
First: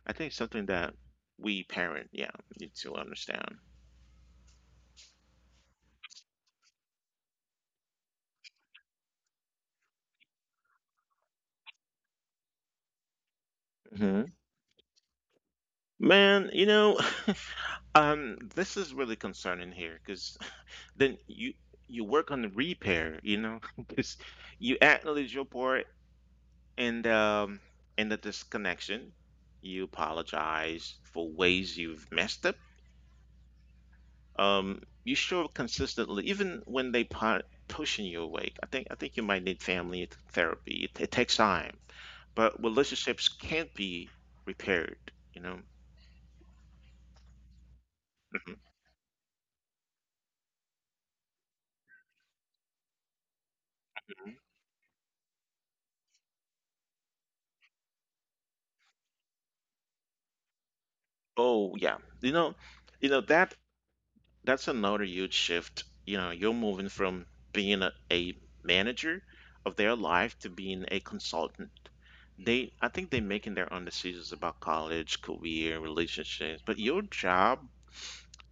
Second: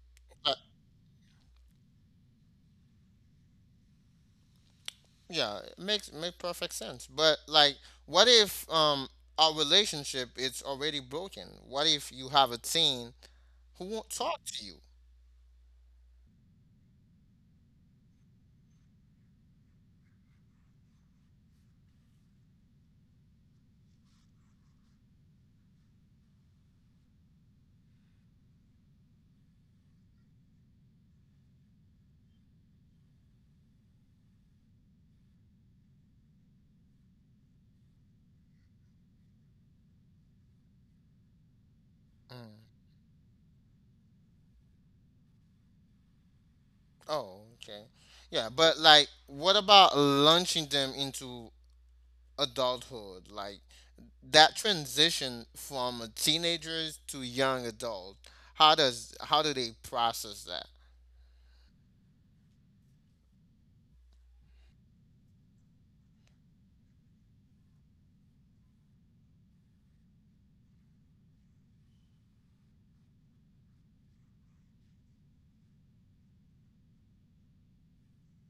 S1: I think it's
S2: Uh,
S1: something that we parent, yeah, need to understand.
S2: yeah, it makes makes perfect sense. But like, what if um our relationship is already broken? What if you have a teen who won't
S1: Hmm.
S2: talk to you.
S1: Man, you know, *laughs* um, this is really concerning here, because then you you work on the repair, you know, *laughs* because you acknowledge your part. And um, in the disconnection, you apologize for ways you've messed up. Um, you show up consistently, even when they pu- pushing you away. I think I think you might need family th- therapy. It, it takes time,
S2: Mm.
S1: but relationships can't be repaired. You know.
S2: Oh, okay. Yeah,
S1: Mhm.
S2: but like, what about launching them into adulthood? Like that transition from a teenagers to young adult. How does how do they process that?
S1: Oh yeah, you know, you know that that's another huge shift. You know, you're moving from being a, a manager of their life to being a consultant. They, I think they're making their own decisions about college, career, relationships, but your job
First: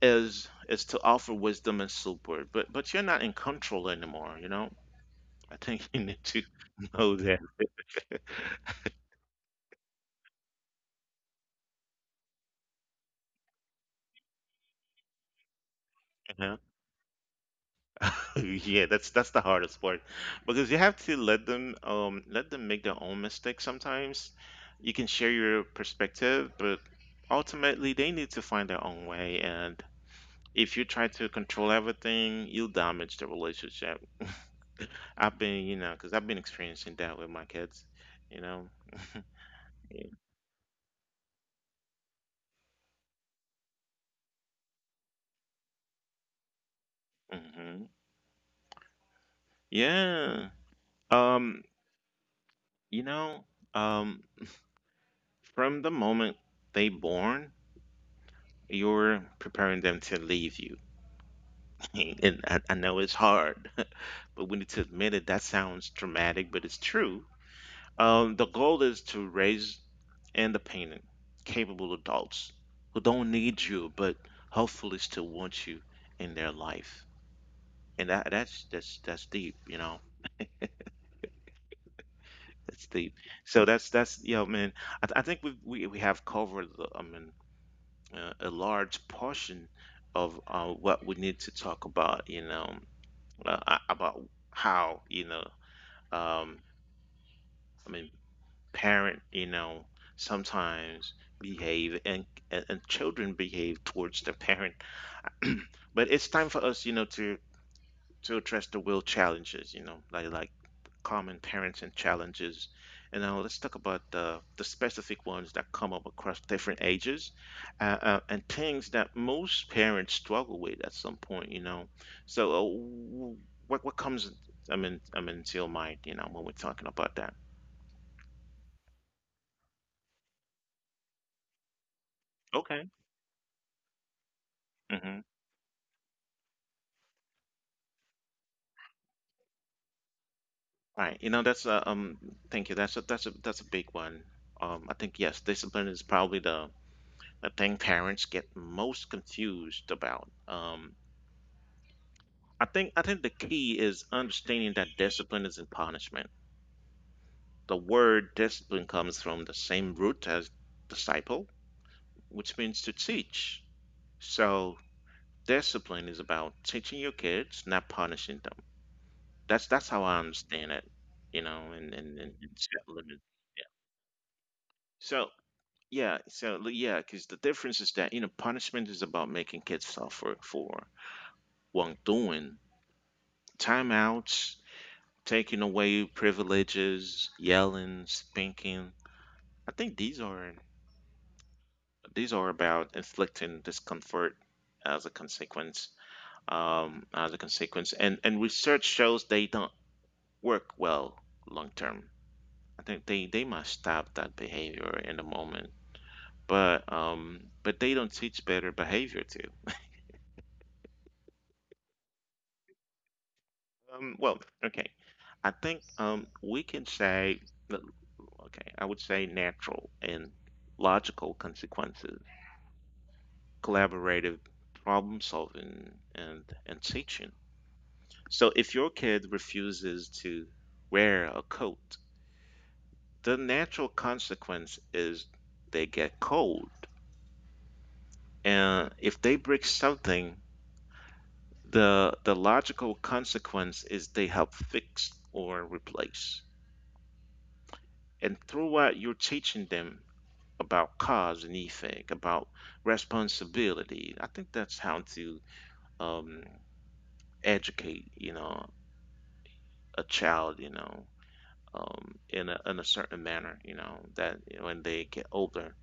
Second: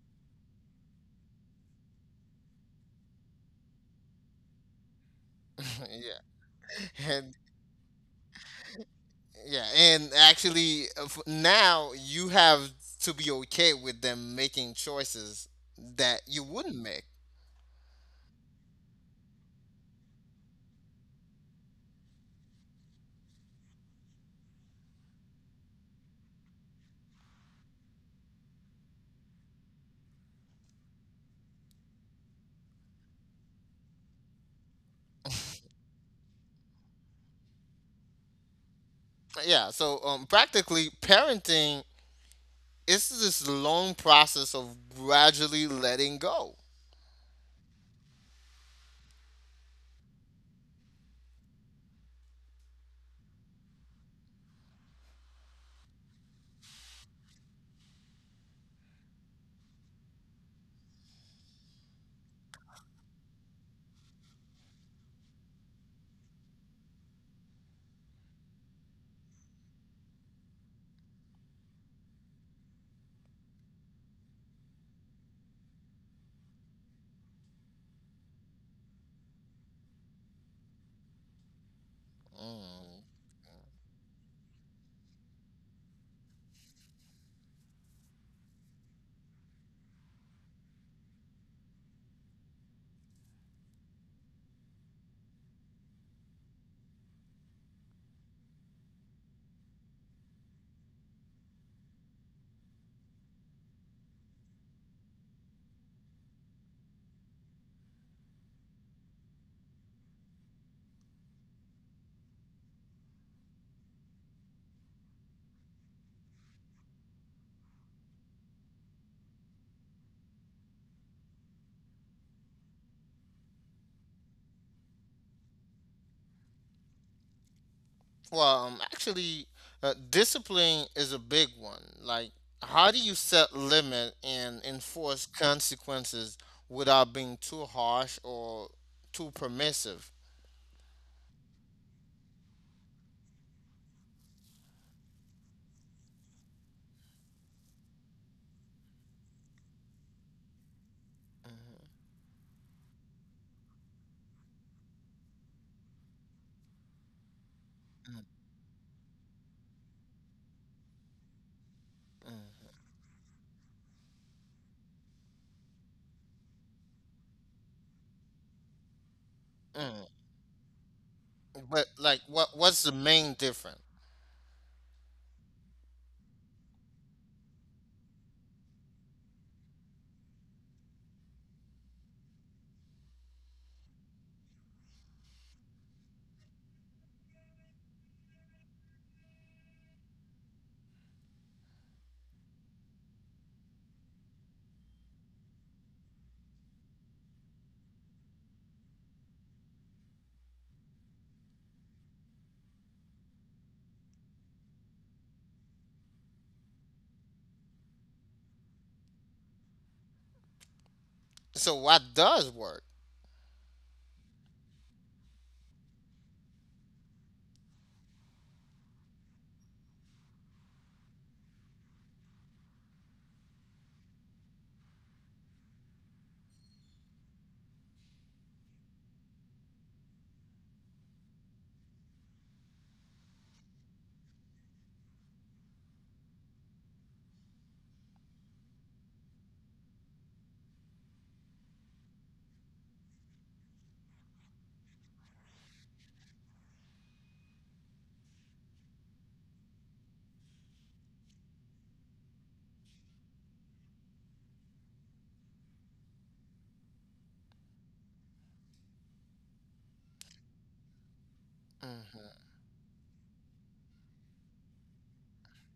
S1: is is to offer wisdom and support. But but you're not in control anymore, you know? I think
S2: *laughs*
S1: *laughs* you need to
S2: Yeah,
S1: know
S2: and
S1: that.
S2: yeah, and actually, uh, f- now you have to be okay with them making choices that you wouldn't make.
S1: *laughs* Yeah, that's that's the hardest part because you have to let them um let them make their own mistakes sometimes. You can share your perspective, but ultimately they need to find their own way, and if you try to control everything, you'll damage the relationship. I've been, you know, because I've been experiencing that with my kids, you know. *laughs*
S2: Yeah, so
S1: Yeah.
S2: um, practically parenting it's this long process of gradually letting go.
S1: Hmm. Yeah. Um, you know, um, from the moment they born, you're preparing them to leave you. *laughs* And I, I know it's hard, *laughs* but we need to admit it. That sounds dramatic, but it's true. Um, the goal is to raise independent, capable adults who don't need you, but hopefully still want you in their life. And that that's that's that's deep, you know. That's
S2: Mm.
S1: deep. So that's that's, you know, man. I, th- I think we we we have covered the, I mean uh, a large portion of uh, what we need to talk about, you know, uh, a- about how, you know, um, I mean, parent, you know, sometimes behave, and and, and children behave towards the parent. *clears throat* But it's time for us, you know, to to address the real challenges, you know, like like common parenting challenges. And now let's talk about the the specific ones that come up across different ages, uh, uh, and things that most parents struggle with at some point, you know. So uh, w- what what comes, I mean I mean, to your mind, you know, when we're talking about that?
S2: Well, um, actually, uh, discipline is a big one. Like, how
S1: Okay.
S2: do you set limit and enforce consequences without being too harsh or too permissive?
S1: Right. You know, that's a um thank you. That's a that's a that's a big one. Um I think yes, discipline is probably the the thing parents get most confused about. Um
S2: Mm,
S1: I think I think the key is understanding that discipline isn't punishment. The word discipline comes from the same root as disciple, which
S2: mm,
S1: means to teach. So discipline is about teaching your kids, not punishing them. That's
S2: mm,
S1: that's how
S2: mm.
S1: I understand it, you know,
S2: But
S1: and and,
S2: like,
S1: and,
S2: what
S1: and
S2: what's
S1: set
S2: the
S1: limits.
S2: main
S1: Yeah.
S2: difference?
S1: So, Yeah, so l- yeah, because the difference is that, you know, punishment is about making kids suffer for wrongdoing, timeouts, taking away privileges, yelling, spanking. I think these are these are about inflicting discomfort as a consequence, um, as a consequence, and and research shows they don't work well long term. I think they they must stop that behavior in the moment, but um, but they don't teach better behavior.
S2: So, what does work?
S1: Um, well, okay. I think um, we can say, that- okay, I would say natural and logical consequences, collaborative problem solving, and, and teaching. So if your kid refuses to wear a coat, the natural consequence is they get cold. And if they break something, the, the logical consequence is they help fix or replace. And through what you're teaching them about cars and effect, about responsibility. I think that's how to um, educate, you know, a child, you know, um, in
S2: hmm
S1: a in a certain manner, you know, that when they get older,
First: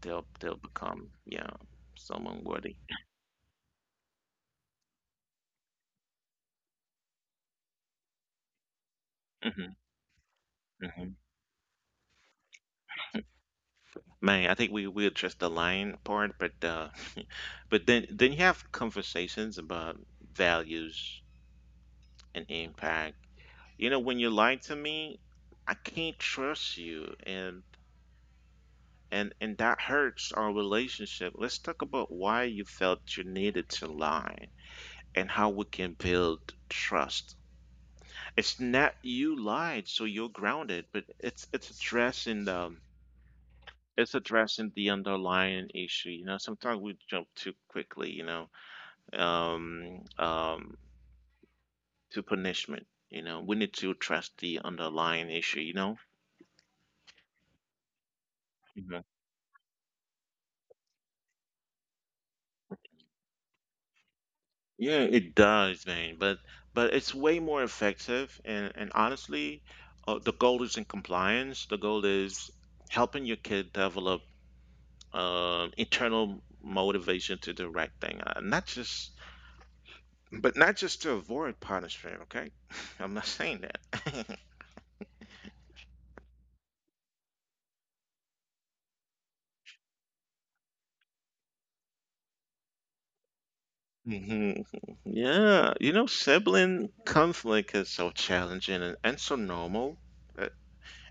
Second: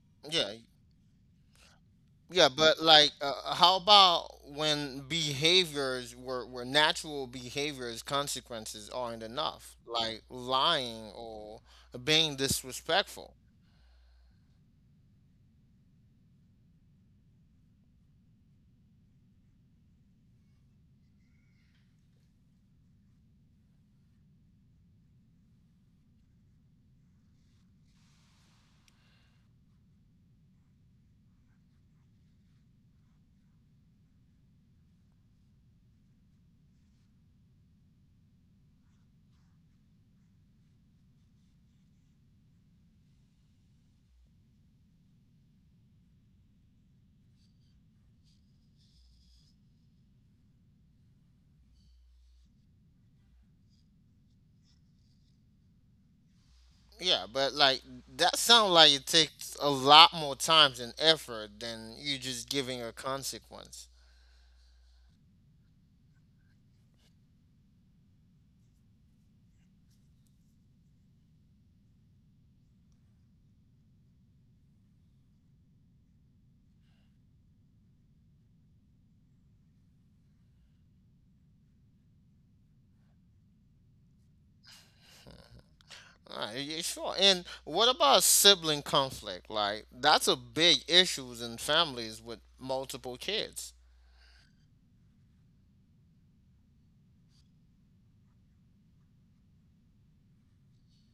S1: they'll
S2: Yeah,
S1: they'll become, you know, someone
S2: yeah,
S1: worthy.
S2: but like, uh, uh, how about when behaviors were were natural behaviors, consequences aren't enough,
S1: Hmm.
S2: like lying
S1: Hmm.
S2: or being disrespectful.
S1: Man, I think we we addressed the lying part, but uh, *laughs* but then then you have conversations about values and impact. You know, when you lie to me, I can't trust you, and and and that hurts our relationship. Let's talk about why you felt you needed to lie and how we can build trust. It's not you lied so you're grounded, but it's it's addressing the it's addressing the underlying issue. You know, sometimes we jump too quickly. You know, um, um, to punishment. You know, we need to address the underlying issue. You know.
S2: Yeah, but like that sounds like it
S1: Mhm.
S2: takes a lot more time and effort than you just giving a consequence.
S1: Yeah, it does, man. But but it's way more effective, and and honestly, uh, the goal isn't compliance. The goal is helping your kid develop um internal motivation to do the right thing, uh, not just but not just to avoid punishment. Okay, *laughs* I'm not saying that.
S2: Alright, yeah, sure. And what about sibling conflict? Like that's a big issues in families with multiple kids.
S1: *laughs* Hmm. Yeah, you know, sibling conflict is so challenging, and, and so normal, uh,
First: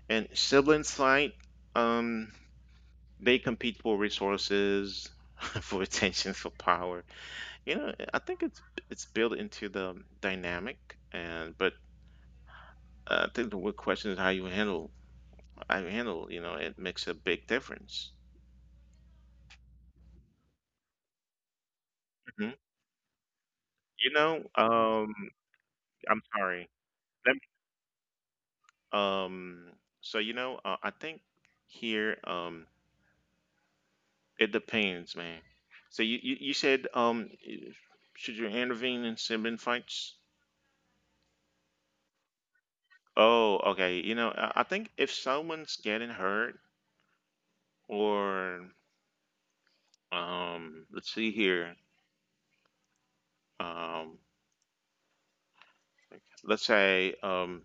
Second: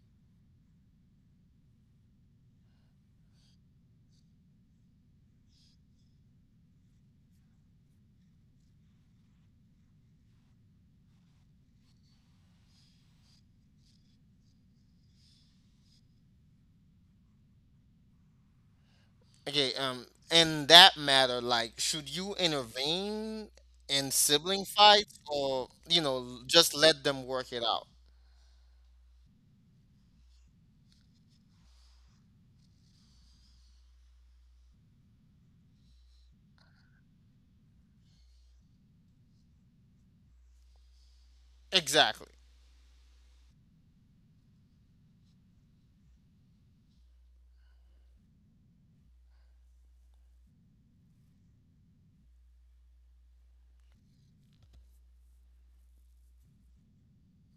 S1: and sibling fight. Um, They compete for resources, *laughs* for attention, for power. You know, I think it's it's built into the dynamic, and but I think the real question is how you handle how you handle. You know, it makes a big difference.
S2: Okay, um, in that matter, like, should you
S1: Hmm.
S2: intervene
S1: You
S2: in
S1: know,
S2: sibling
S1: um,
S2: fights or, you
S1: I'm
S2: know,
S1: sorry.
S2: just let them
S1: Let me,
S2: work it out?
S1: um, so you know, uh, I think here, um, it depends, man. So you you, you said, um, should you intervene in sibling fights?
S2: Exactly.
S1: Oh, okay. You know, I I think if someone's getting hurt, or um, let's see here, um, let's say um,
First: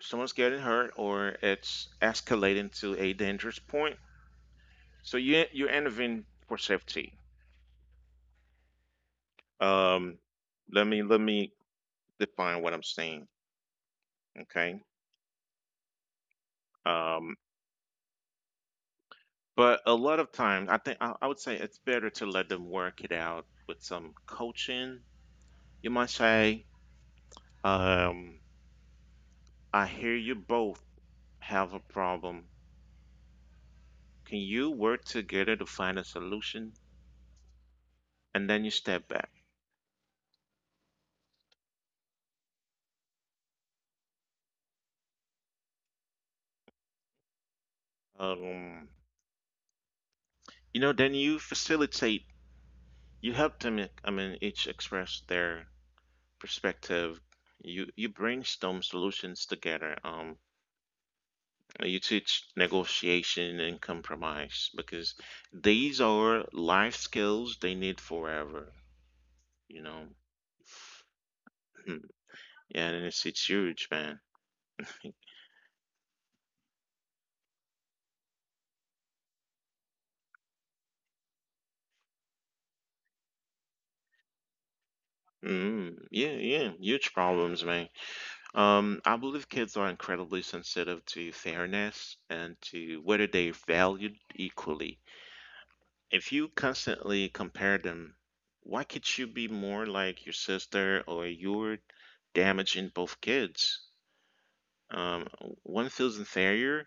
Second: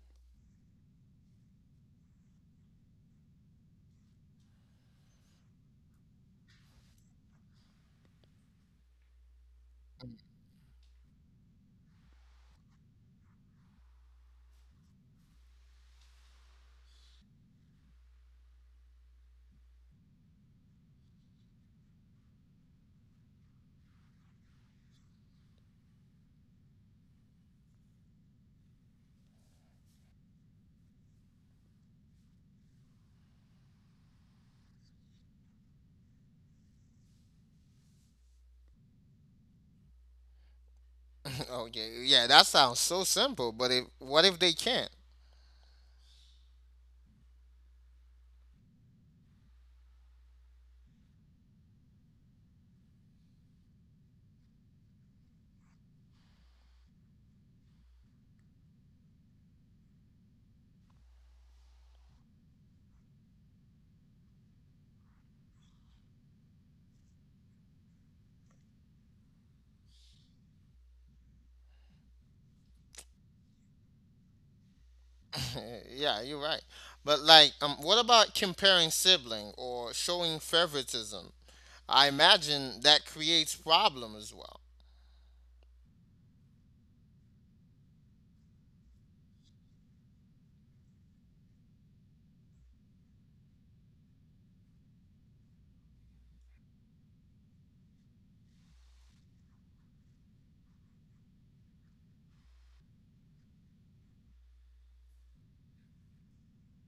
S1: someone's getting hurt, or it's escalating to a dangerous point, so you you intervene for safety. Um, let me Let me define what I'm saying, okay? Um, but a lot of times, I think I, I would say it's better to let them work it out with some coaching, you might say. Um, I hear you both have a problem. Can you work together to find a solution? And then you step back.
S2: *laughs* Okay, yeah, that sounds so simple, but if what if they can't?
S1: Um, you know, then you facilitate. You help them. I mean, each express their perspective. You you brainstorm solutions together. Um, you teach negotiation and compromise because these are life skills they need forever. You know. Hmm. Yeah, and it's it's huge, man.
S2: *laughs* Yeah, you're right. But like, um, what about comparing sibling or showing favoritism? I imagine that creates problem as well.
S1: Mm, yeah, yeah, huge problems, man. Um, I believe kids are incredibly sensitive to fairness and to whether they're valued equally. If you constantly compare them, why could you be more like your sister, or you're damaging both kids? Um, One feels inferior,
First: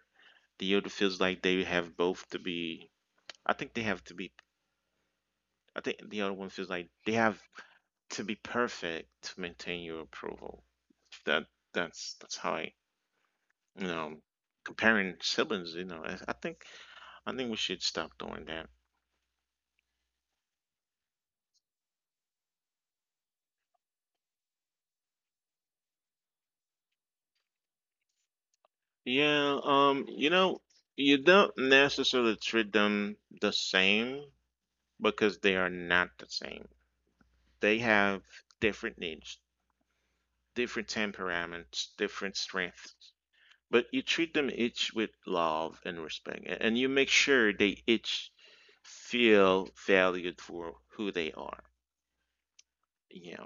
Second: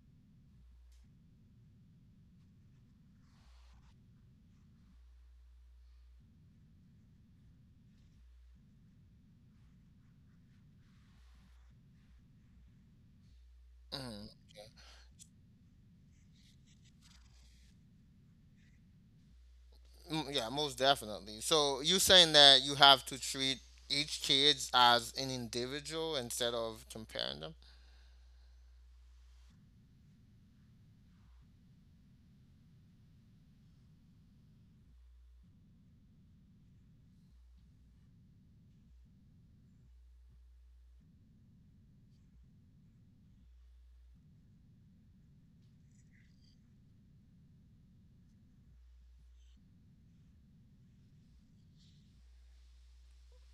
S1: the other feels like they have both to be, I think they have to be, I think the other one feels like they have to be perfect to maintain your approval. That that's that's how I— You know,
S2: Mm.
S1: comparing siblings, you know, I, I think I think we should stop doing that.
S2: Mm, yeah, most definitely. So you saying that you have to treat each kid as an individual instead of comparing them?
S1: Yeah, um, you know, you don't necessarily treat them the same because they are not the same. They have different needs, different temperaments, different strengths. But you treat them each with love and respect, a- and you make sure they each feel valued for who they are. Yeah,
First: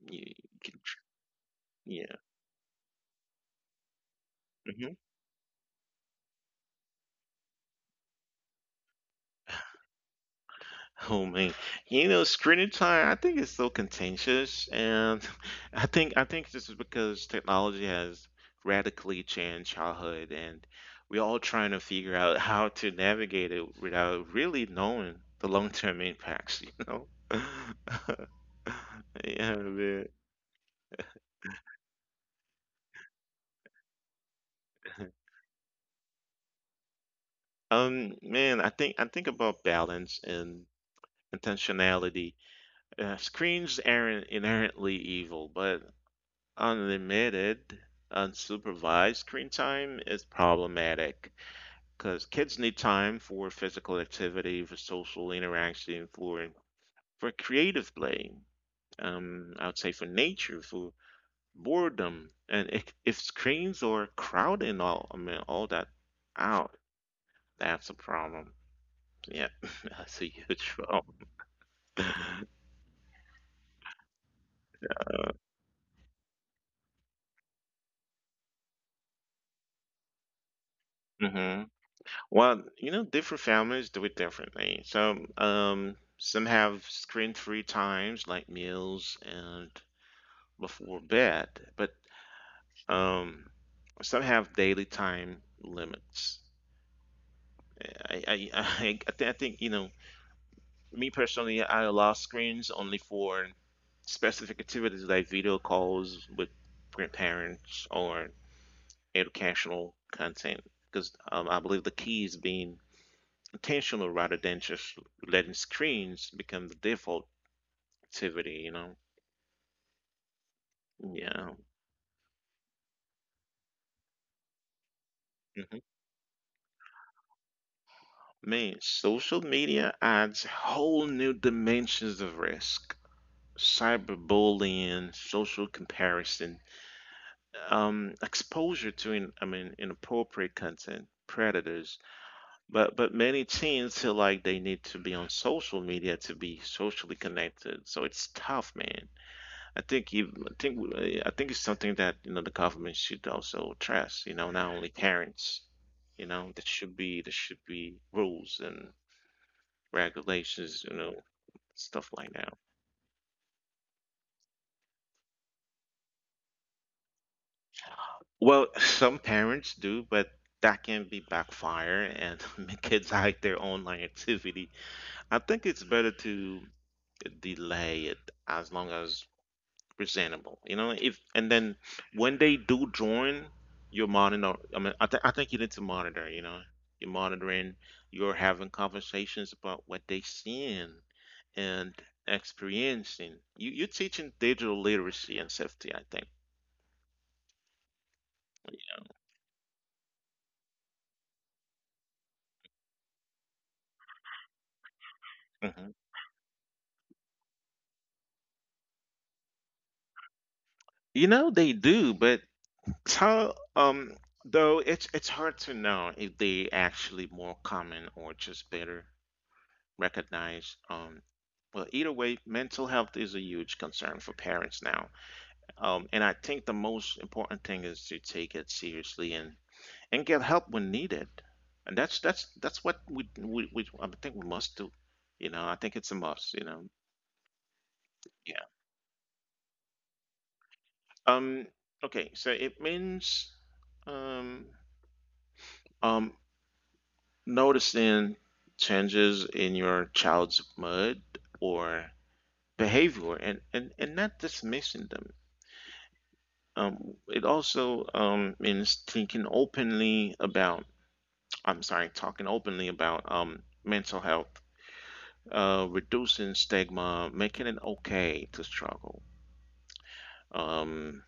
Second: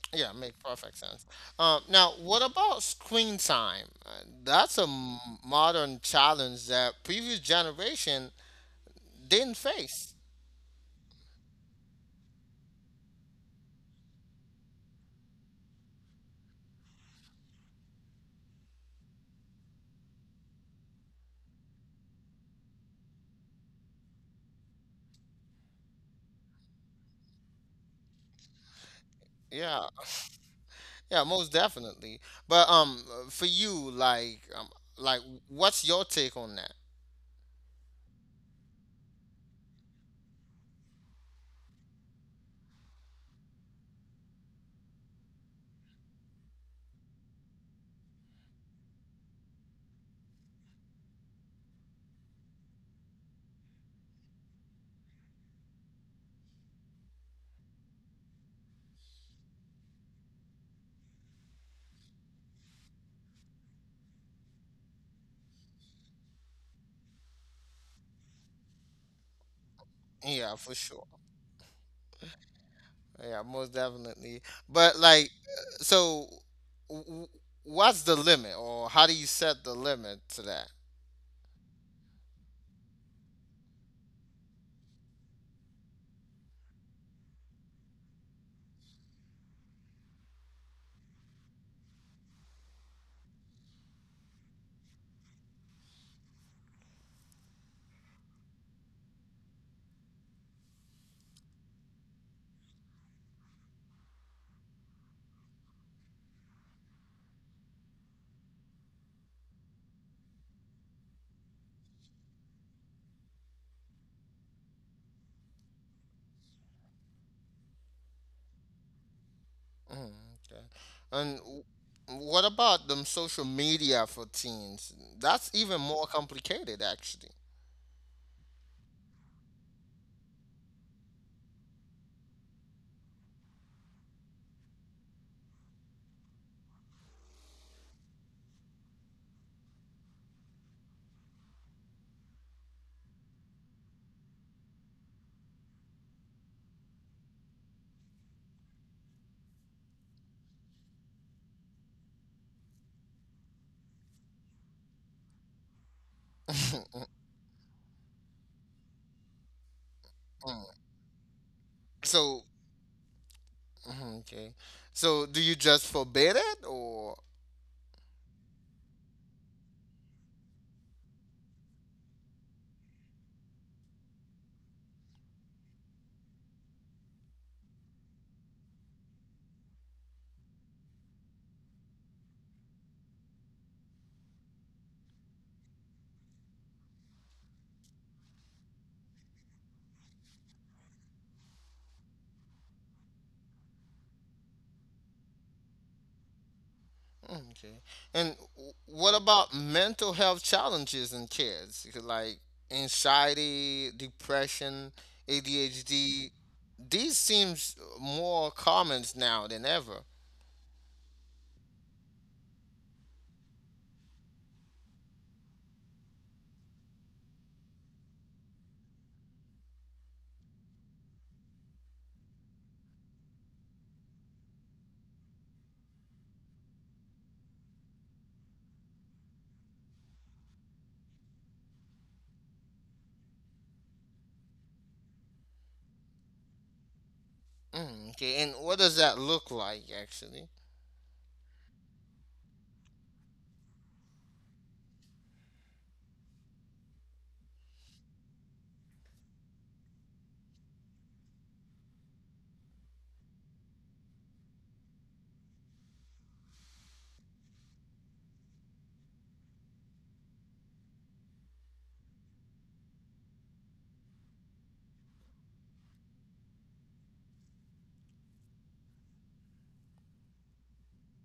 S1: you,
S2: Yeah,
S1: you
S2: make
S1: can,
S2: perfect sense. Um, now,
S1: yeah.
S2: what about screen time? Uh, That's a
S1: Mm-hmm.
S2: m- modern challenge that previous generation didn't face.
S1: *laughs* Oh man, you know, screen time, I think it's so contentious, and *laughs* I think I think this is because technology has radically changed childhood, and we're all trying to figure out how to navigate it without really knowing the long-term impacts, you know? *laughs* Yeah,
S2: Yeah,
S1: man.
S2: yeah, most definitely. But um, for you, like, um, like, what's your take on that?
S1: Um, man, I think I think about balance and intentionality. Uh, screens aren't inherently evil, but unlimited unsupervised screen time is problematic because kids need time for physical activity, for social interaction, for for creative play. Um, I would say for nature, for boredom, and if, if screens are crowding all, I mean, all that out, that's a problem. Yeah, *laughs* that's a
S2: Yeah,
S1: huge
S2: for sure.
S1: problem.
S2: Yeah, most definitely. But like, uh, so w- w- what's the limit, or how do you set the limit to that?
S1: hmm Well, you know, different families do it differently. So, um, some have screen-free times like meals and before bed, but um, some have daily time limits. I, I, *laughs* I, I thi- I think, you know, me personally, I allow screens only for specific activities like video calls with grandparents or educational content, because um, I believe the key is being intentional rather than just letting screens become the default activity, you know?
S2: Mm, okay. And
S1: Yeah.
S2: w- what about them social media for teens? That's
S1: hmm
S2: even more complicated, actually.
S1: Man, social media adds whole new dimensions of risk. Cyberbullying, social comparison, um, exposure to in, I mean inappropriate content, predators. But but many teens feel like they need to be on social media to be socially connected. So it's tough, man. I think you, I think I think it's something that you know the government should also address. You know, not only parents. You know, there should be there should be rules and
S2: Mm.
S1: regulations. You know, stuff like
S2: So,
S1: that.
S2: mhm, okay. So do you just forbid it, or
S1: Well, *laughs* some parents do, but that can be backfire and *laughs* make kids hide their online activity. I think it's better to delay it as long as presentable. You know, if and then when they do join, you're monitor. I mean, I, th- I think you need to monitor. You know, you're monitoring. You're having conversations about what they seeing and experiencing. You you're teaching digital literacy and safety. I think.
S2: okay. And w- what about mental health challenges in kids? You could, like anxiety, depression,
S1: hmm
S2: A D H D. These seems more common now than ever.
S1: You know they do, but tell um though it's it's hard to know if they actually more common or just better. Recognize um, Well, either way, mental health is a huge concern for parents now. Um, and I think the most important thing is to take it seriously, and, and get help when needed. And that's that's that's what we, we, we I think we must do. You know, I think it's a must, you know.
S2: Mm, okay.
S1: Yeah.
S2: And what does that look like actually?
S1: Um okay, so it means um um noticing changes in your child's mood or behavior, and, and, and not dismissing them. Um, it also, um, means thinking openly about, I'm sorry, talking openly about, um, mental health, uh, reducing stigma, making it okay to struggle. Um,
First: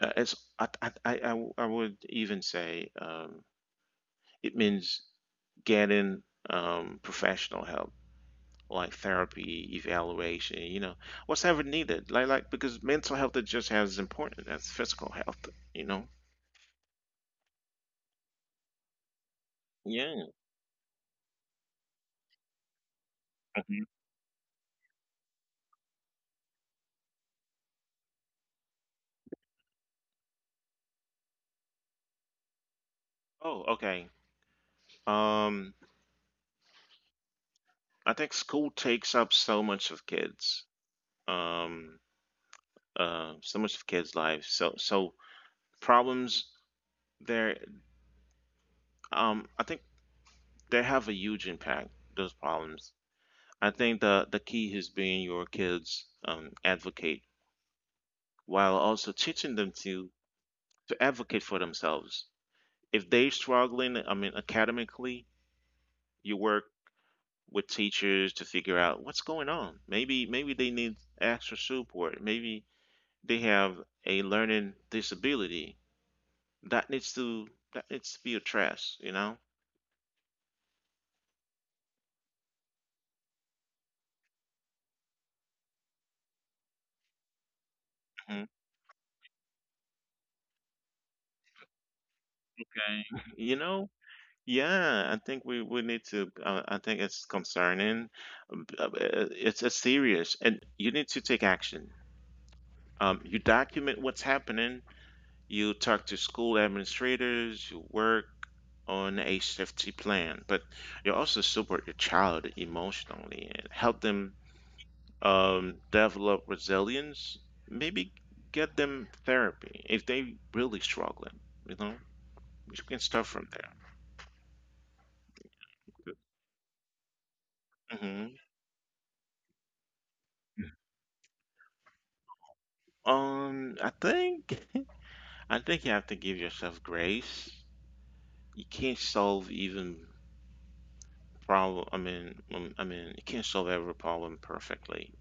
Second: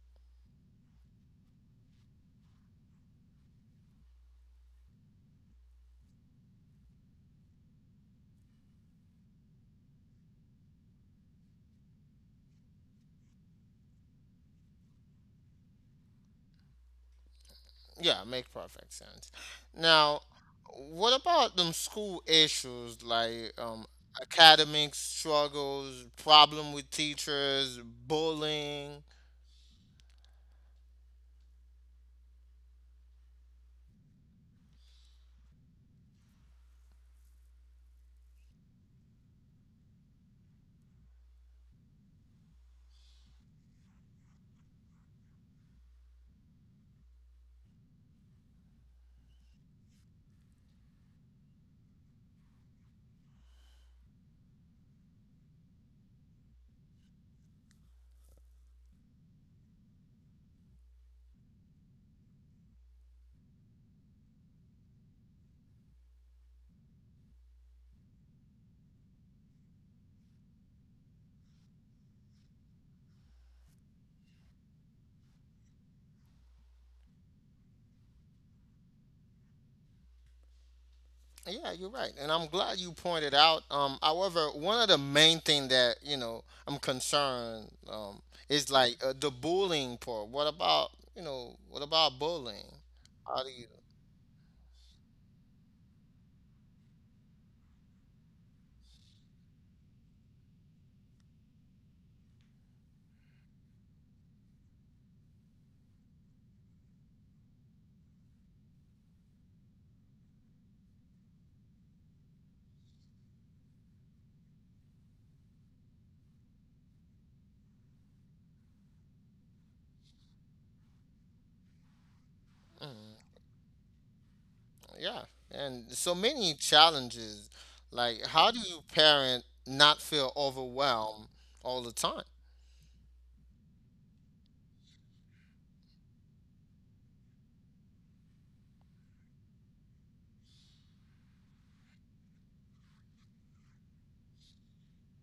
S1: uh, it's, I, I, I, I w- I would even say, um, it means getting, um, professional help like therapy evaluation, you know whatever needed, like like because mental health is just as important as physical health you know
S2: Yeah, make perfect sense. Now,
S1: yeah.
S2: what about them school issues like
S1: Mhm.
S2: um academic struggles, problem with teachers, bullying?
S1: Oh, okay. Um, I think school takes up so much of kids, um, uh, so much of kids' lives. So, so problems there. Um, I think they have a huge impact. Those problems. I think the the key is being your kids' um, advocate while also teaching them to to advocate for themselves. If they're struggling, I mean, academically, you work with teachers to figure out what's going on. Maybe maybe they need extra support. Maybe they have a learning disability, that needs to that needs to be addressed, you know?
S2: Yeah, you're right, and I'm glad you pointed out. Um, however, one of the main thing that you know I'm concerned um,
S1: Mhm.
S2: is like uh, the bullying part. What about you know what about bullying? How do
S1: You
S2: you?
S1: know? Yeah, I think we, we need to. Uh, I think it's concerning. um, uh, It's it's serious, and you need to take action. Um, you document what's happening. You talk to school administrators. You work on a safety plan, but you also support your child emotionally and help them, um, develop resilience, maybe get them therapy if they really struggling. You know, we can
S2: Mhm.
S1: start from
S2: Yeah, and so
S1: there.
S2: many challenges. Like,
S1: hmm
S2: how do you parent not feel overwhelmed all the time?
S1: Um, I think *laughs* I think you have to give yourself grace. You can't solve even problem. I mean, um, I mean, you can't solve every problem perfectly.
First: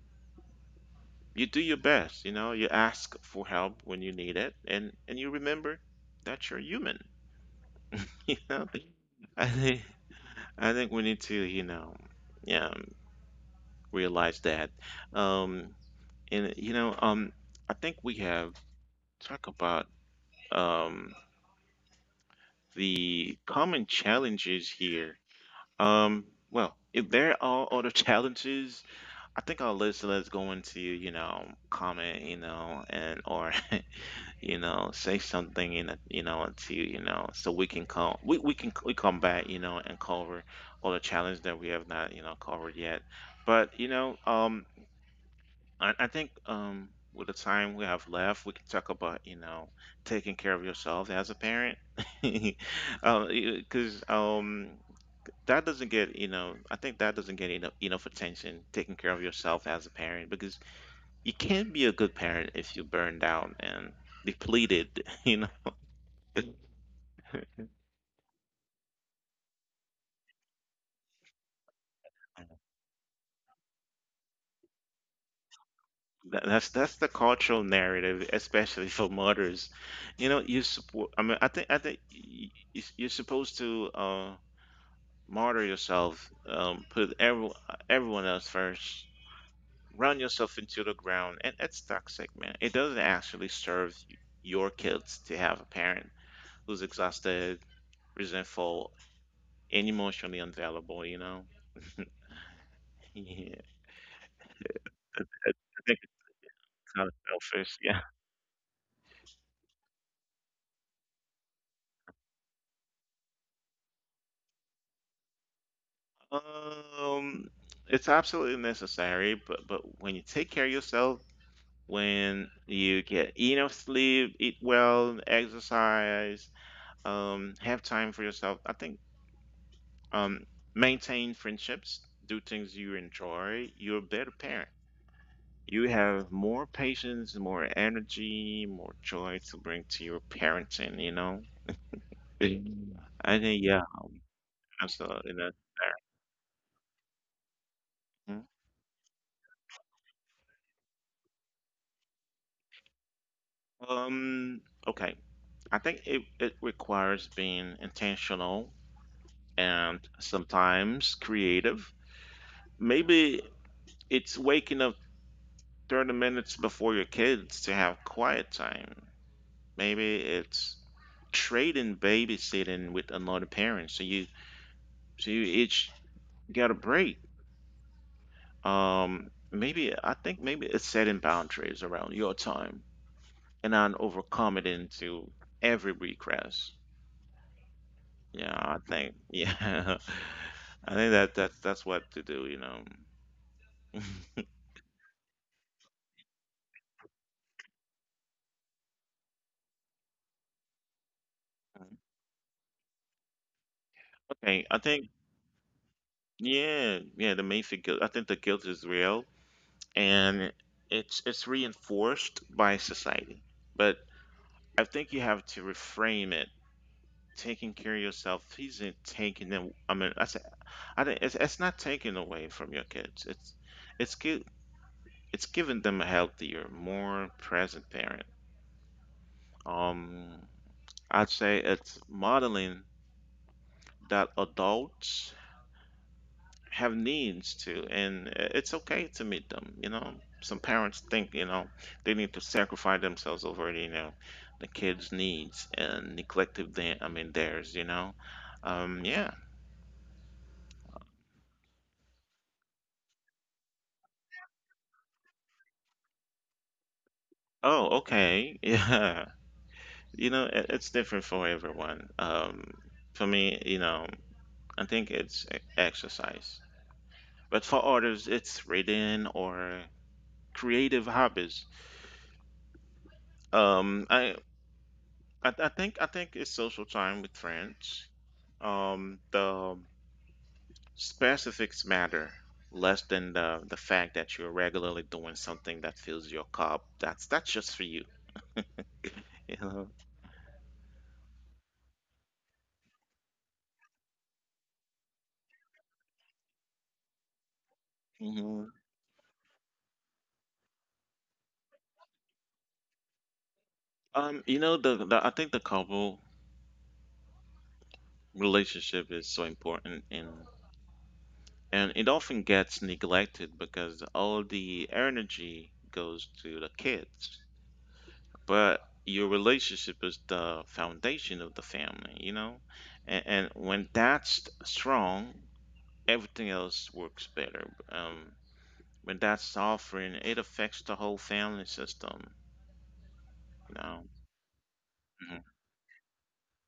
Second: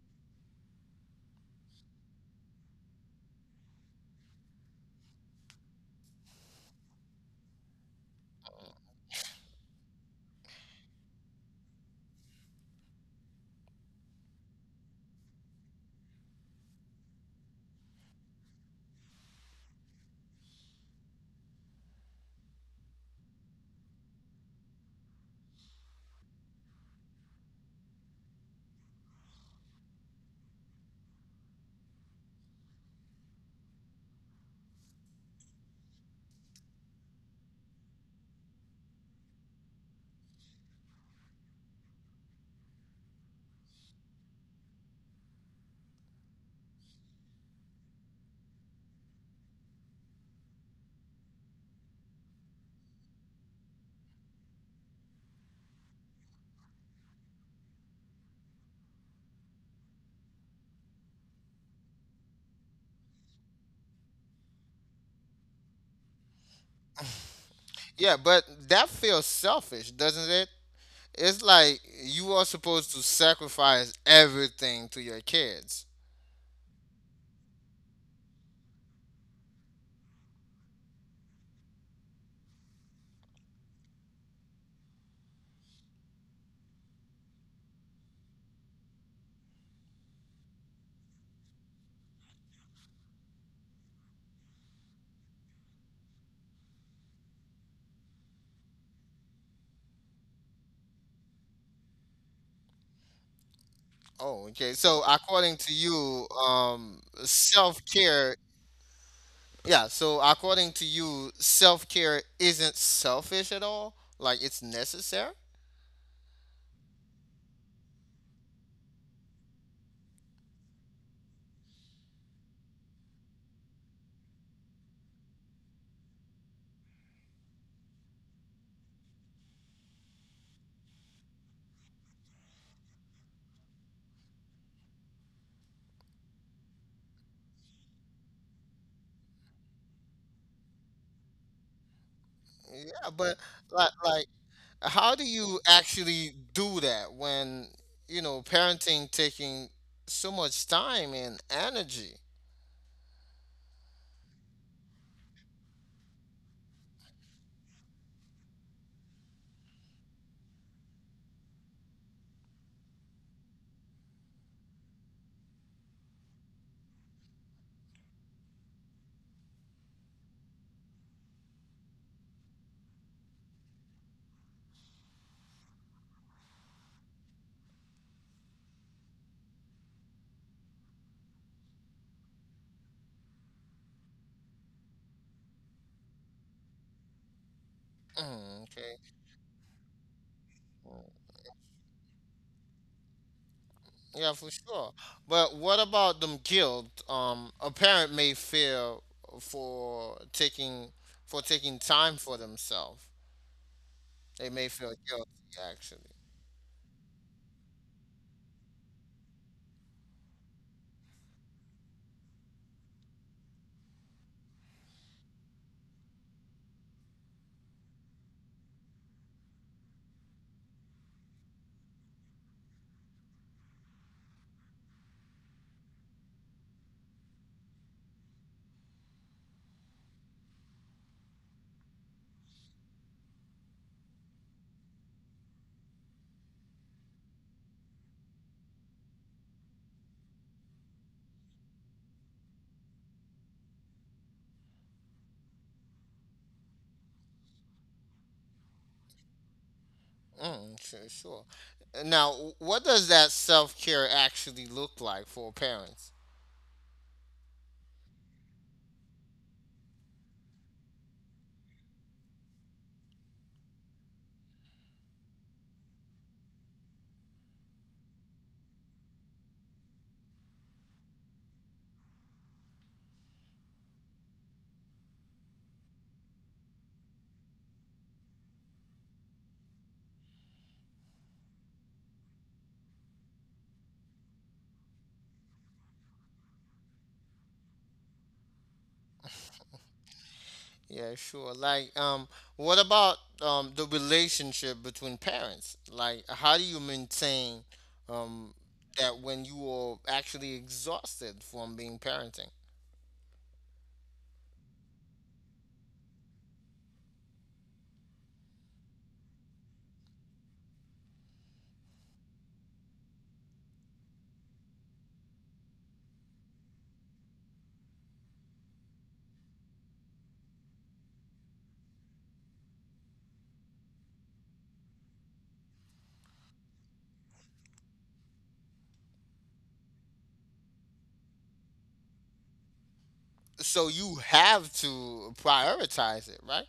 S1: You do your best. You know, you ask for help when you need it, and and you remember that you're human. *laughs* You know, I think I think we need to, you know, yeah, realize that. Um, and you know, um, I think we have talk about, um, the common challenges here. Um, well, if there are other *laughs* challenges, I think our list let's go into, you know, comment, you know, and or *laughs* you know, say something in a, you know, to, you know, so we can come, we, we can we come back, you know, and cover all the challenges that we have not, you know, covered yet. But, you know, um, I, I think, um, with the time we have left, we can talk about, you know, taking care of yourself as a parent, *laughs* because, um, that doesn't get, you know, I think that doesn't get enough enough attention. Taking care of yourself as a parent because you can't be a good parent if you're burned out and depleted. *laughs* You know
S2: Yeah, but that feels selfish, doesn't it? It's like you are supposed to sacrifice everything to your kids.
S1: that, that's that's the cultural narrative, especially for mothers. You know you support. I mean, I think I think y- y- you're supposed to. Uh, martyr yourself, um, put every, everyone else first, run yourself into the ground, and it's toxic, man. It doesn't actually serve your kids to have a parent who's exhausted, resentful, and emotionally unavailable. You know, *laughs* yeah, I
S2: Oh, okay. So according to
S1: I think
S2: you,
S1: it's
S2: um,
S1: kind of selfish. Yeah,
S2: self-care, yeah, so according to you, self-care isn't selfish at all? Like it's necessary?
S1: um, it's absolutely necessary, but but when you take care of yourself. When you get enough sleep, eat well, exercise, um, have time for yourself. I think, um, maintain friendships, do things you enjoy. You're a better parent. You have more patience, more energy, more joy to bring to your parenting. You know. Mhm.
S2: Yeah, but
S1: I think, yeah,
S2: like like how do
S1: absolutely. That's
S2: you actually do that when, you
S1: fair. Mhm.
S2: know, parenting taking so much time and energy?
S1: Um, okay. I think it, it requires being intentional and sometimes creative. Maybe it's waking up thirty minutes before your kids to have quiet time. Maybe it's trading babysitting with another parent, so you so you each get a break. Um, maybe I think maybe it's setting boundaries around your time and not overcommitting to every request. Yeah,
S2: Mm,
S1: I
S2: okay.
S1: think, yeah, *laughs* I
S2: Mm.
S1: think that that's that's what to do, you know. *laughs*
S2: Yeah, for sure. But what about them guilt? Um, a parent may feel for taking for taking time for themselves. They
S1: Okay,
S2: may
S1: I
S2: feel
S1: think,
S2: guilty, actually.
S1: yeah, yeah, the Mayfield guilt. I think the guilt is real, and it's it's reinforced by society. But I think you have to reframe it. Taking care of yourself isn't taking them. I mean, I said, I think it's, it's not taking away from your kids. It's it's gi- it's giving them a healthier, more present parent. Um, I'd say it's modeling that adults have needs too, and it's okay to meet them. You know, some parents think you know they need to sacrifice themselves over, you know, the kids' needs and neglected their, I mean, theirs. You know, um, yeah.
S2: Mm, sure, sure. Now, what does that self care actually look like for parents?
S1: Oh, okay. *laughs* Yeah. You know, it, it's different for everyone. Um, for me, you know, I think it's e- exercise. But for others, it's reading or creative hobbies. Um, I, I, I think I think it's social time with friends. Um, the specifics matter less than the the fact that you're regularly doing something that fills your cup. That's that's just for you. *laughs* You know.
S2: Yeah, sure. Like, um, what about um the relationship between parents? Like, how do you maintain um
S1: Mhm.
S2: that when you are actually exhausted from being parenting?
S1: Um, you know, the, the, I think, the couple relationship is so important, and, and it often gets neglected because all the energy goes to the kids, but your relationship is the foundation of the family, you know, and, and when that's strong, everything else works better, um, when that's suffering, it affects the whole family system, you
S2: So
S1: know.
S2: you have to
S1: Mhm.
S2: prioritize it, right?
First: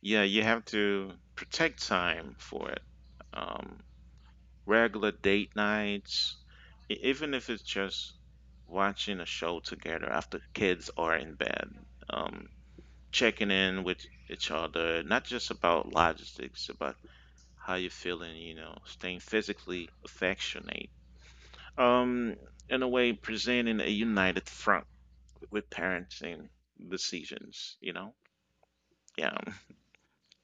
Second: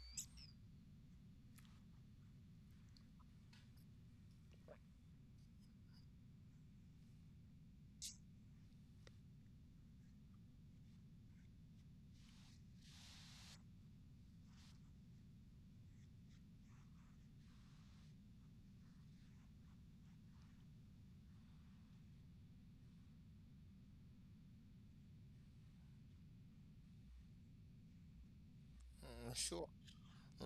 S1: Yeah, you have to protect time for it. Um, regular date nights, e- even if it's just watching a show together after kids are in bed, um, checking in with each other, not just about logistics, about how you're feeling, you know, staying physically affectionate. Um, in a way, presenting a united front with parenting decisions, you know? Yeah.
S2: Mm, sure.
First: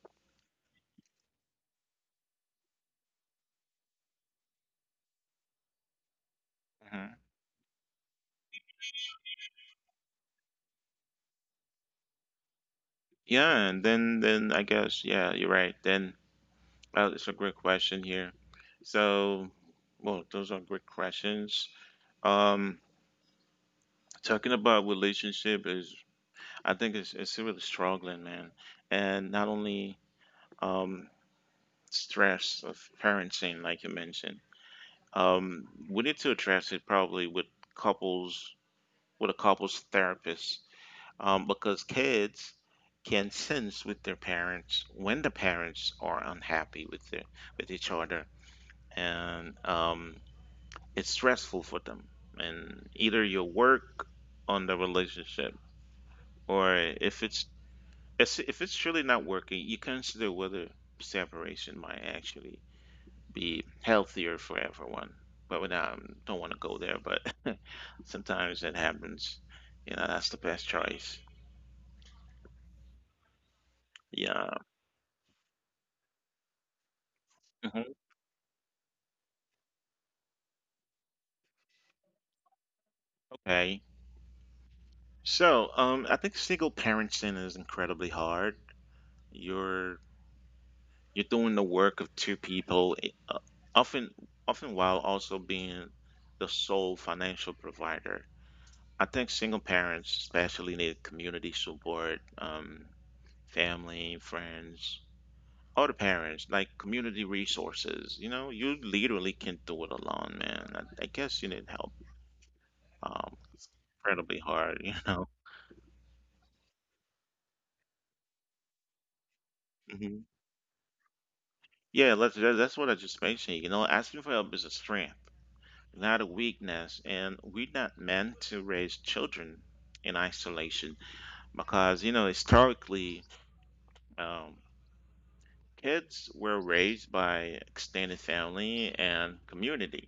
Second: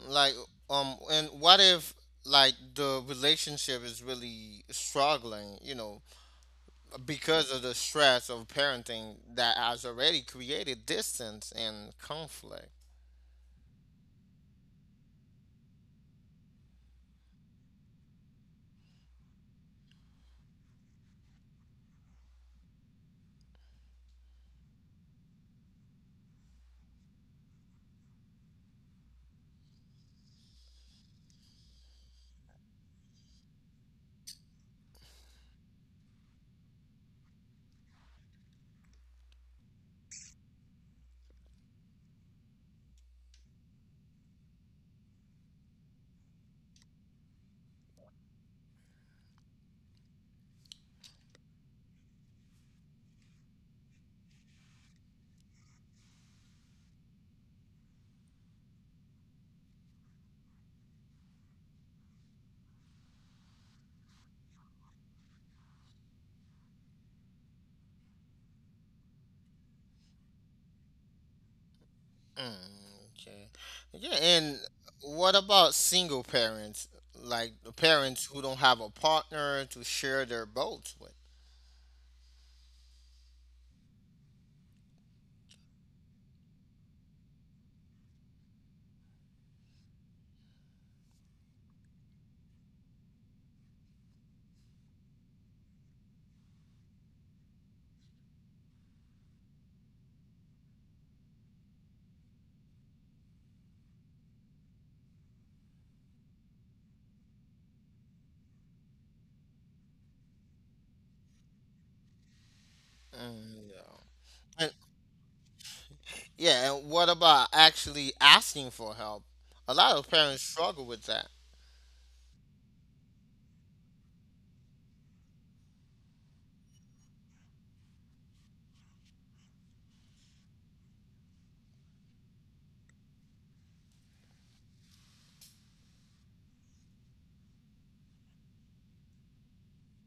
S2: Like, um, and what if like the relationship is really struggling, you know,
S1: hmm
S2: because of the stress of parenting that has already created distance and conflict.
S1: Yeah, and then, then I guess, yeah, you're right. Then, Uh, it's a great question here. So, well, those are great questions. Um, talking about relationship is, I think it's it's really struggling, man, and not only, um stress of parenting, like you mentioned. Um, we need to address it, probably with couples, with a couples therapist, um, because kids can sense with their parents when the parents are unhappy with their with each other, and, um it's stressful for them. And either you work on the relationship, or if it's if it's truly not working, you consider whether separation might actually be healthier for everyone. But when I don't want to go there, but *laughs* sometimes that happens. You know, that's the best choice.
S2: Mm, okay. Yeah,
S1: Yeah.
S2: and what about single parents? Like the
S1: hmm
S2: parents who don't have a partner to share their boats with.
S1: Okay. So, um, I think single parenting is incredibly hard. You're You're doing the work of two people, i- uh, often, often while also being the sole financial provider. I think single parents especially need community support, um, family, friends, other parents, like community resources. You know, you literally can't do it alone, man. I, I guess you need help. Um,
S2: Mm,
S1: incredibly
S2: yeah.
S1: hard, *laughs* you know.
S2: Yeah, and what about actually asking for help? A lot of
S1: hmm
S2: parents struggle with that.
S1: Yeah, let's, that- that's what I just mentioned. You know, asking for help is a strength, not a weakness. And we're not meant to raise children in isolation because, you know, historically, um, kids were raised by extended family and community.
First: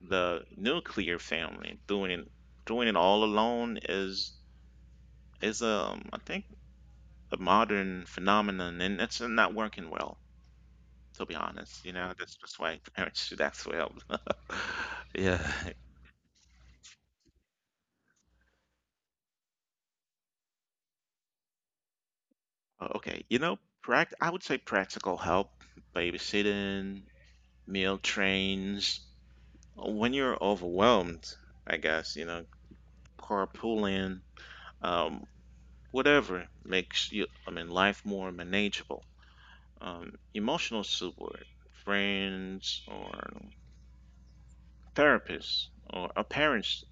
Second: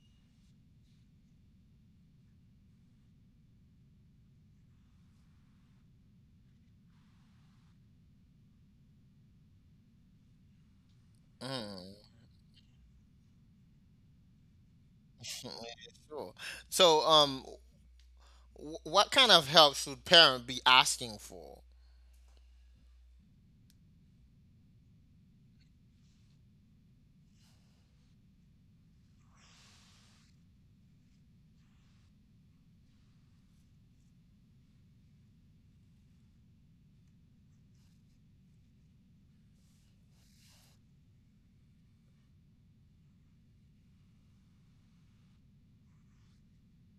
S1: The nuclear family doing it, doing it all alone is is um I think a modern phenomenon, and it's not working well. To be honest, you
S2: Mm,
S1: know, that's just why *laughs* parents should act well. *laughs*
S2: *laughs* yeah,
S1: Yeah.
S2: sure. So, um, w- what kind of help should parent be asking for?
S1: Oh, okay. You know, pract I would say practical help, babysitting, meal trains. When you're overwhelmed, I guess, you know, carpooling, um, whatever makes you, I mean, life more manageable. Um, emotional support, friends or therapists, or a parents,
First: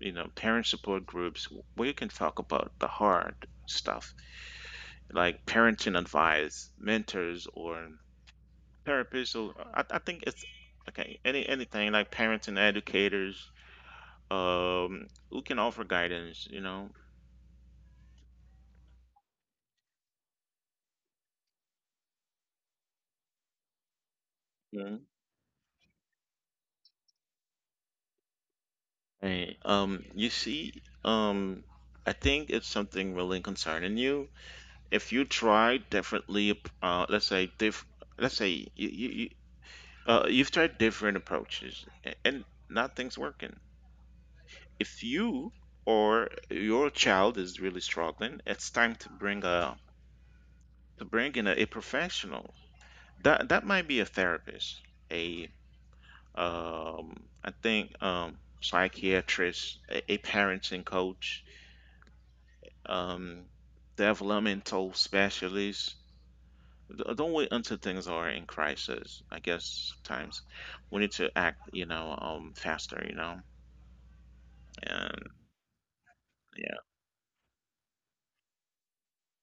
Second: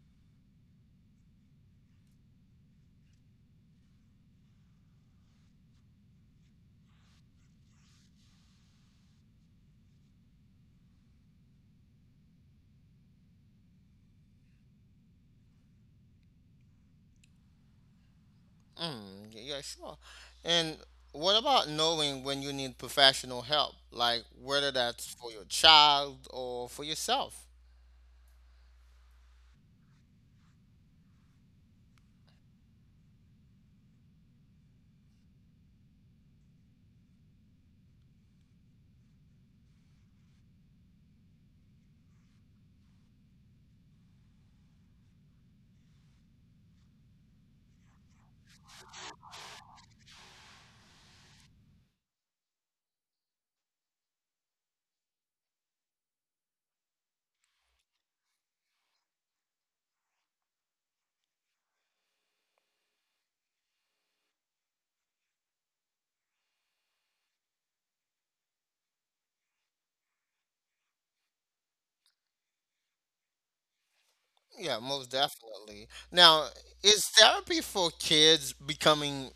S1: you know, parent support groups where you can talk about the hard stuff, like parenting advice, mentors or therapists. So I, I think it's okay, any anything like parents and educators um who can offer guidance you know
S2: Mm, y- yeah, sure. And what about knowing when you need professional help, like whether
S1: Mhm.
S2: that's for your child or for yourself?
S1: Right. um you see um I think it's something really concerning you. If you try differently, uh let's say diff let's say you, you, you uh you've tried different approaches a- and nothing's working, if you or your child is really struggling, it's time to bring a to bring in a, a professional. That that might be a therapist, a, um, I think um, psychiatrist, a, a parenting coach, um, developmental specialist. D- Don't wait until things are in crisis. I guess sometimes we need to act, you know, um, faster, you know,
S2: Yeah, most
S1: and
S2: definitely. Now,
S1: yeah,
S2: is therapy for kids becoming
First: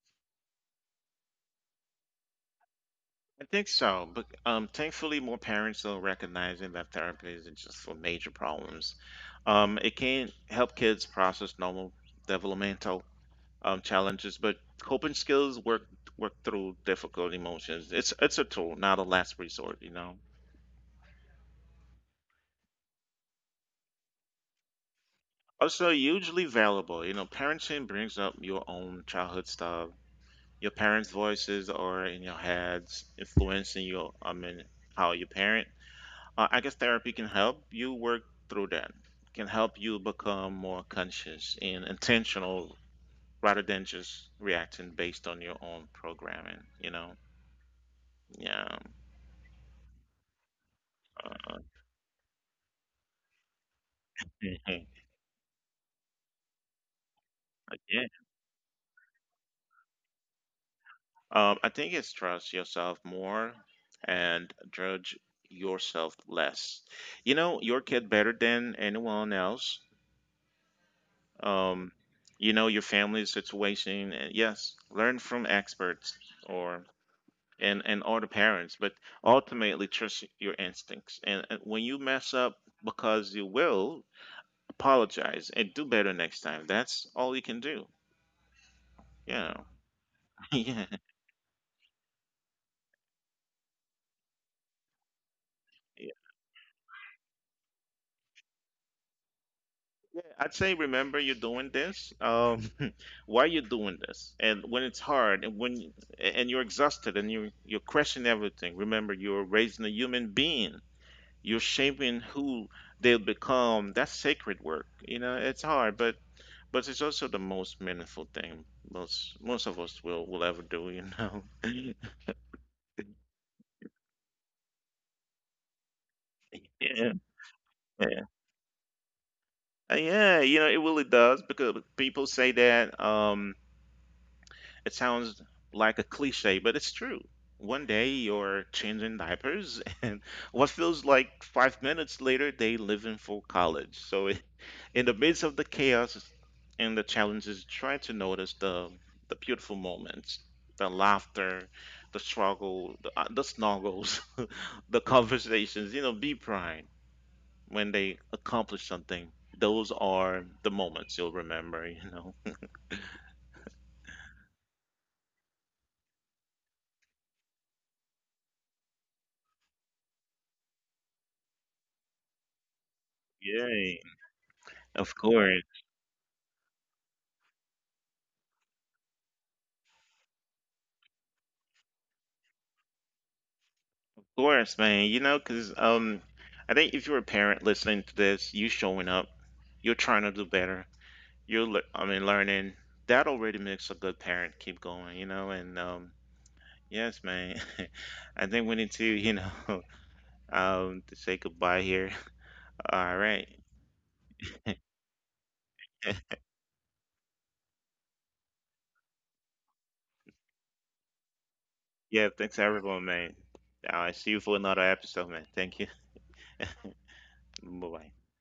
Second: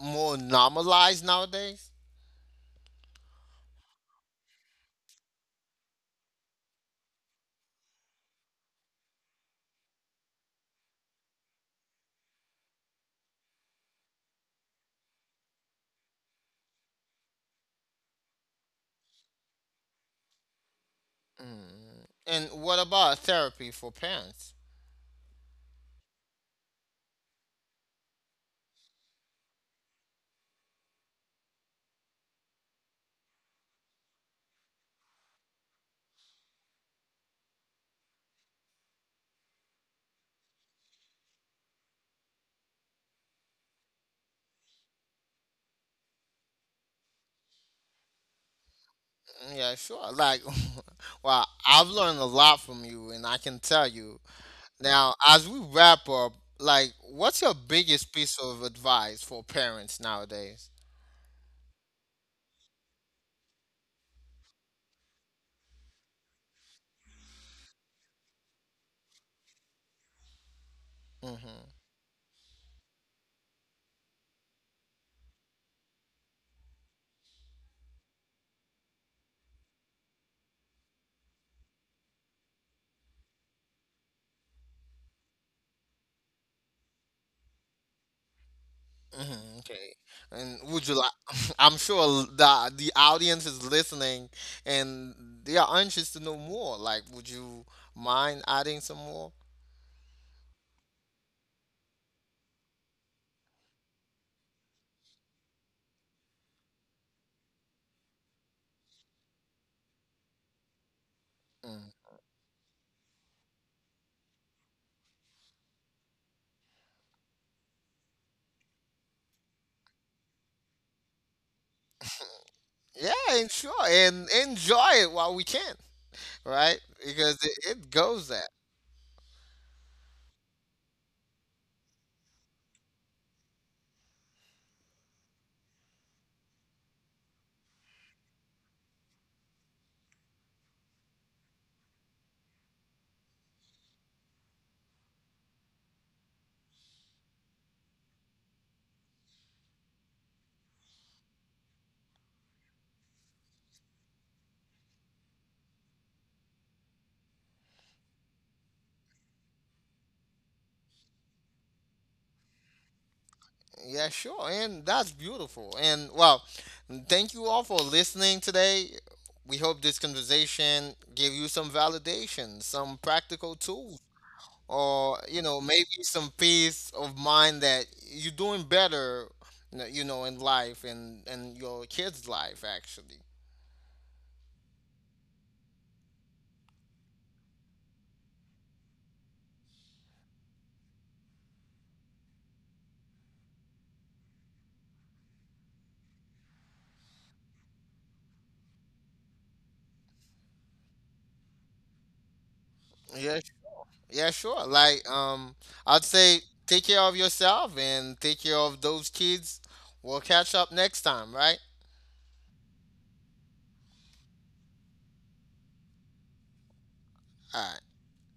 S2: more normalized nowadays?
S1: I think so. But um, thankfully, more parents are recognizing that therapy isn't just for major problems. Um, it can help kids process normal developmental, um, challenges, but coping skills work work through difficult emotions. It's it's a tool, not a last resort, you know.
S2: Mm. And what about therapy for parents?
S1: Also, hugely valuable. You know, parenting brings up your own childhood stuff. Your parents' voices are in your heads, influencing your I mean how you parent. Uh, I guess therapy can help you work through that. Can help you become more conscious and intentional rather than just reacting based on your own programming. You know, yeah.
S2: Yeah, sure. Like, *laughs* well,
S1: Uh,
S2: I've learned a lot from you, and I can tell you.
S1: *laughs*
S2: Now, as we wrap up, like, what's your
S1: yeah.
S2: biggest piece of advice for parents nowadays?
S1: Um, I think it's trust yourself more and judge yourself less. You know your kid better than anyone else.
S2: Mm-hmm.
S1: Um, you know your family situation. And Yes, learn from experts or, and and other parents, but ultimately trust your instincts. And, and when you mess up, because you will, apologize and do better next time. That's all you can do. Yeah,
S2: Mm-hmm. Okay.
S1: *laughs*
S2: And
S1: yeah.
S2: would you like? *laughs* I'm sure the the audience is listening, and they are anxious to know more. Like, would you mind adding some more?
S1: Yeah, I'd say remember you're doing this. Um, *laughs* why you're doing this? And when it's hard, and when you- and you're exhausted, and you you're questioning everything. Remember, you're raising a human being. You're
S2: Mm.
S1: shaping who they'll become. That's sacred work. You know, it's hard, but but it's also the most meaningful thing most most of us will will ever do. You know. *laughs*
S2: Yeah, and sure, and enjoy it while we can. Right?
S1: Yeah,
S2: Because it, it
S1: yeah.
S2: goes that.
S1: Uh, yeah. You know, it really does because people say that. Um, It sounds like a cliche, but it's true. One day you're changing diapers, *laughs* and what feels like five minutes later, they live in full college. So, *laughs* i- in the midst of the chaos and the challenges, try to notice the the beautiful moments, the laughter, the struggle, the, uh, the snuggles, *laughs* the conversations. You know, be proud when they accomplish something. Those are the moments you'll remember. You know.
S2: Yeah, sure. And that's beautiful. And well, thank you all for listening today. We hope this conversation gave you some validation, some practical
S1: Yay!
S2: tools,
S1: Of
S2: or you know,
S1: course.
S2: maybe some peace of mind that you're doing better, you know, in life and and your kids' life actually.
S1: Course, man. You know, because um, I think if you're a parent listening to this, you showing up, you're trying to do better. You're, le- I mean, learning. That already makes a good parent. Keep going. You know, and um, yes, man. *laughs* I think we need to, you know, *laughs* um, to say goodbye here. *laughs* All
S2: Yeah,
S1: right.
S2: yeah, sure. Like, um, I'd say take care of yourself and take care of those kids. We'll catch up next time, right?
S1: Yeah. Thanks everyone, man. I see you for another episode, man. Thank you. *laughs*
S2: All right.
S1: Bye bye.